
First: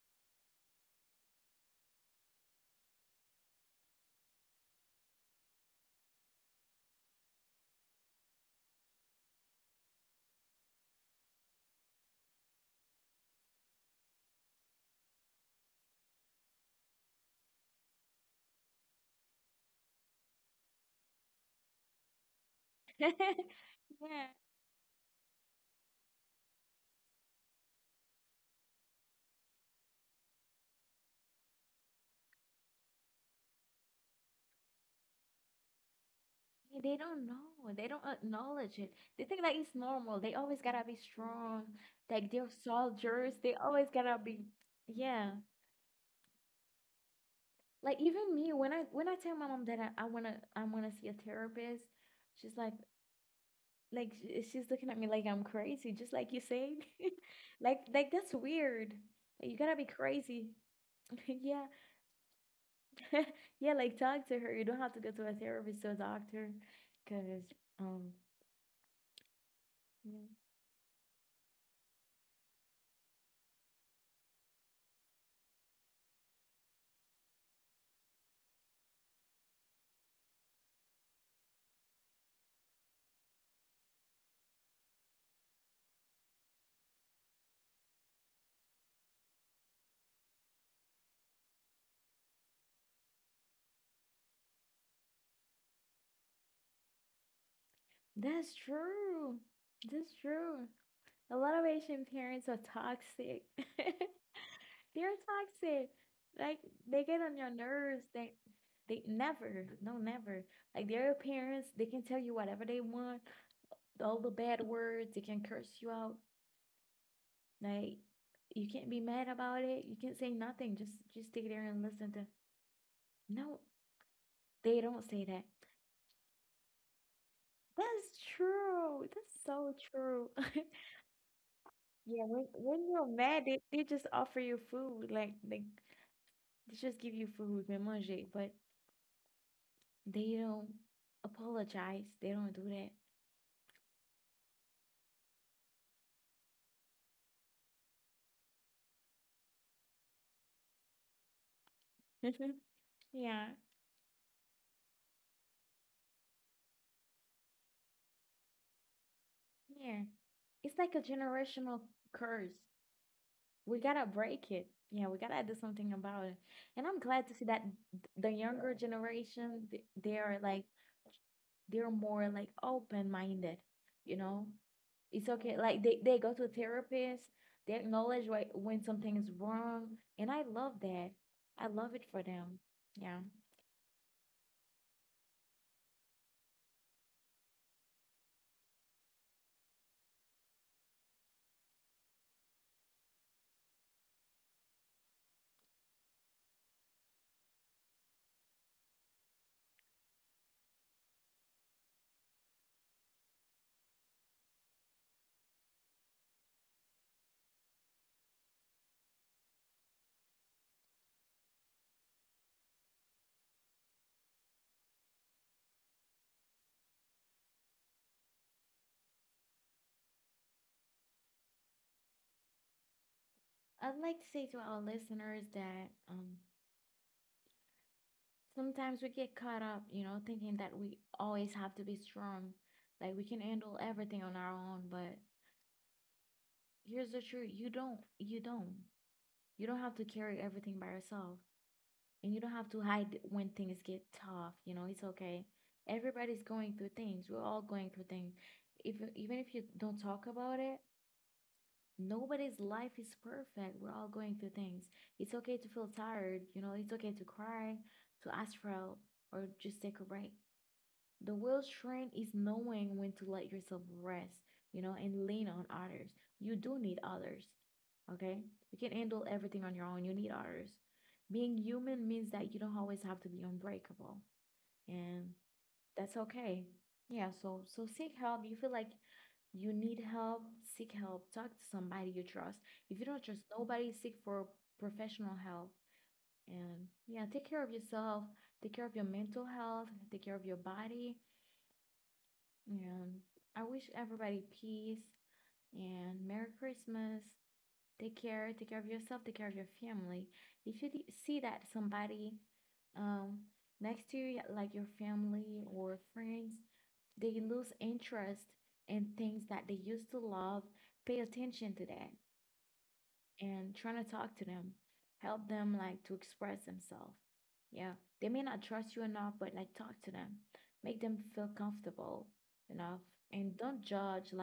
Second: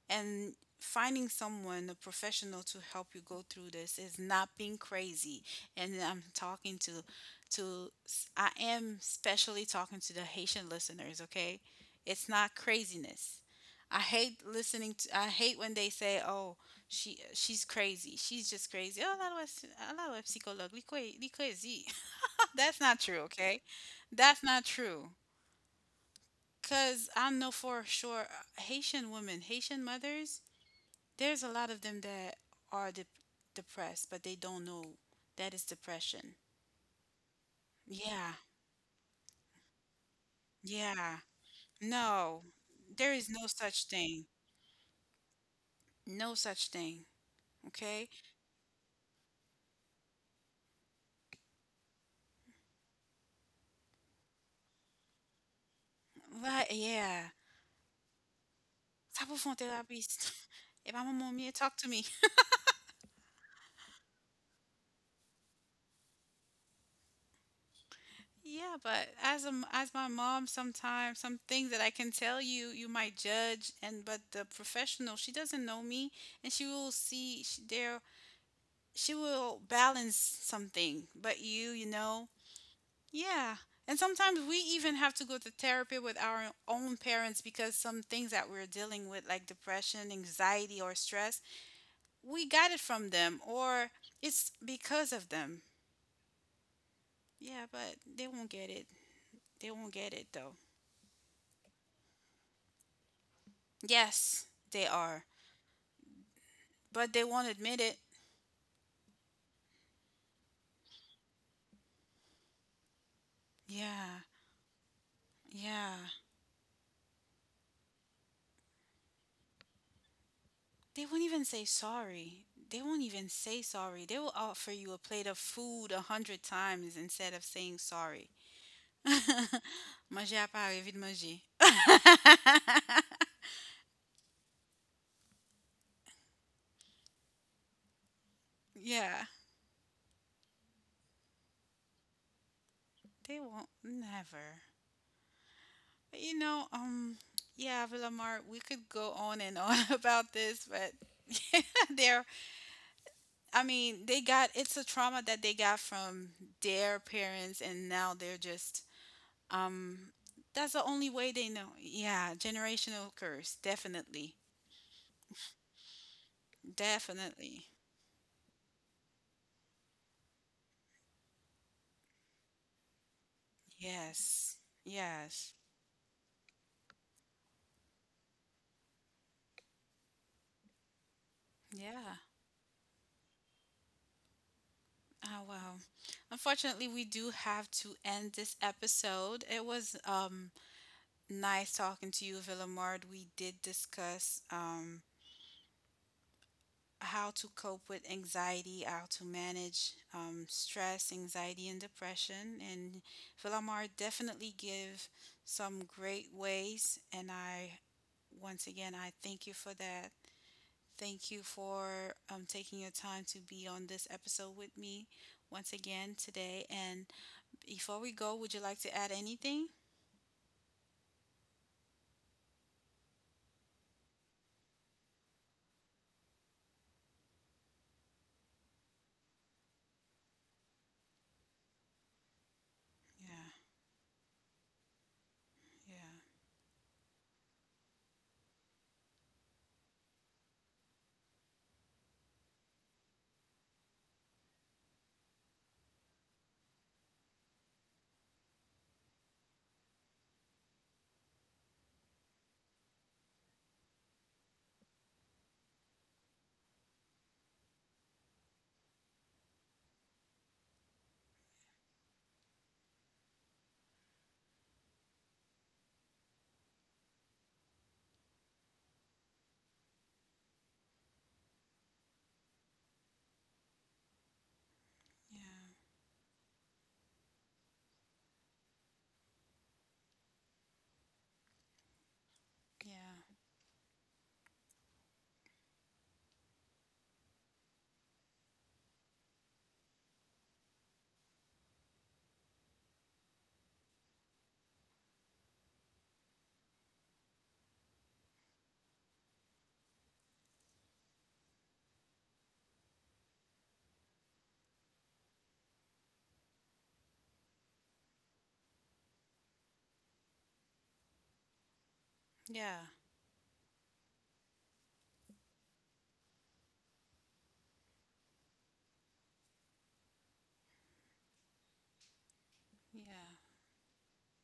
and finding someone a professional to help you go through this is not being crazy. And I'm talking to, I am specially talking to the Haitian listeners, okay? It's not craziness. I hate listening to I hate when they say, oh, she's crazy, she's just crazy. Oh, la loi ps- la loi psychologue li cra- li crazy. [LAUGHS] That's not true, [LAUGHS] okay? Yeah. That's not true. Because I know for sure, Haitian women, Haitian mothers, there's a lot of them that are depressed, but they don't know that is depression. They don't know. They don't Yeah, acknowledge it. They think that it's normal. They always gotta be yeah. strong. Like No, they're there is soldiers. no They such always gotta thing. be, yeah. No such thing. Like Okay? even me, when I tell my mom that I wanna see a therapist, she's like she's looking at me like I'm crazy, just like you Like, say. [LAUGHS] yeah. Like that's weird. Tá bom, Like, vão you ter gotta lá, be bis. crazy. [LAUGHS] If I'm a [LAUGHS] mom, yeah, Yeah, talk to me. [LAUGHS] [LAUGHS] yeah, like talk to her. You don't have to go to a therapist or a doctor, because um, Yeah, but as a, m- as my yeah. mom, sometimes some things that I can tell you, you might judge, and but the professional, she doesn't know me, and she will see she, there. She will balance something, but you know, yeah. And sometimes we even have to go to therapy with our own parents because some things that we're dealing with, like depression, anxiety, or stress, we got it from them or it's because of them. Yeah, but they won't That's get it. true. They won't get That's it though. true. A lot of Asian parents are toxic. [LAUGHS] Yes, they They're are. toxic. Like they But get they on won't your admit it. nerves. They never, no, never. Like their parents, they can tell you whatever they want. All Yeah, the bad words. They can curse you yeah. out. Like you can't be mad about it. You can't say nothing. They won't Just even stay there say and listen to. sorry. They won't even say No, sorry. They will offer they you a don't plate say of that. food a hundred times instead of saying That's sorry. true. That's so [LAUGHS] true. Manger à [LAUGHS] Paris, vite manger. Yeah, when you're mad, they just offer you food. Like they just give you food, mais manger, but [LAUGHS] Yeah, they don't apologize. They don't do they won't never. But you know, yeah, Villamar, we could go on and on [LAUGHS] about this, but [LAUGHS] they're, that. [LAUGHS] Yeah, I mean, they got, it's a trauma that they got from their parents, and now they're just, yeah. um, that's It's the like a only way they know. generational Yeah, curse. generational curse, We gotta definitely, break it. Yeah, we gotta do something about it. And I'm glad to see that definitely. The younger generation, they are like they're more like open minded, you know? Yes, It's yes, okay. Like they go to a therapist, they acknowledge when something is wrong. And I love that. I love it yeah. for them. Yeah. Oh, wow. Unfortunately, we do have to end this episode. It was nice talking to you, Villamard. We did discuss how to cope with anxiety, how to manage stress, anxiety, and depression. And Villamard definitely give some great ways. And I, once again, I thank you for that. Thank you for taking your time to be on this episode with me once again today. And before we go, would you like to add anything? I'd like to say to our listeners that sometimes we get caught up, you know, thinking that we always have to be strong. Like we Yeah, can handle everything on our own, but yeah, here's the truth. You don't. You don't. You don't have to carry everything by yourself. And you don't have to hide when things get tough. You know, it's okay. Everybody's going through things. We're all going through things. If even if you don't talk about it, nobody's life is perfect. We're all going through things. It's okay to feel tired. You know, it's okay to cry, to ask for help, or just take a break. The real strength is knowing when to let yourself rest, you know, and lean on others. You do need others, okay? You can not handle everything on your own. You need others. Being human means that you don't always have to be unbreakable, and yeah, that's okay. Yeah, so seek help. You feel like you need help, seek help. Talk to somebody you trust. If you don't yeah, trust nobody, seek for professional help. And yeah, take care of yourself, take care of your mental health, take care of your body, and I wish everybody peace and Merry Christmas. Take care. Take care of yourself. Take care of your family. If you see that somebody, um, next to you, like your family or friends, they lose interest in things that they used to love, pay attention to that yeah, and trying to talk to them, help them like to express themselves. Yeah, they may not trust you enough, but like talk to them, make them feel comfortable enough, yeah. and don't judge. Like,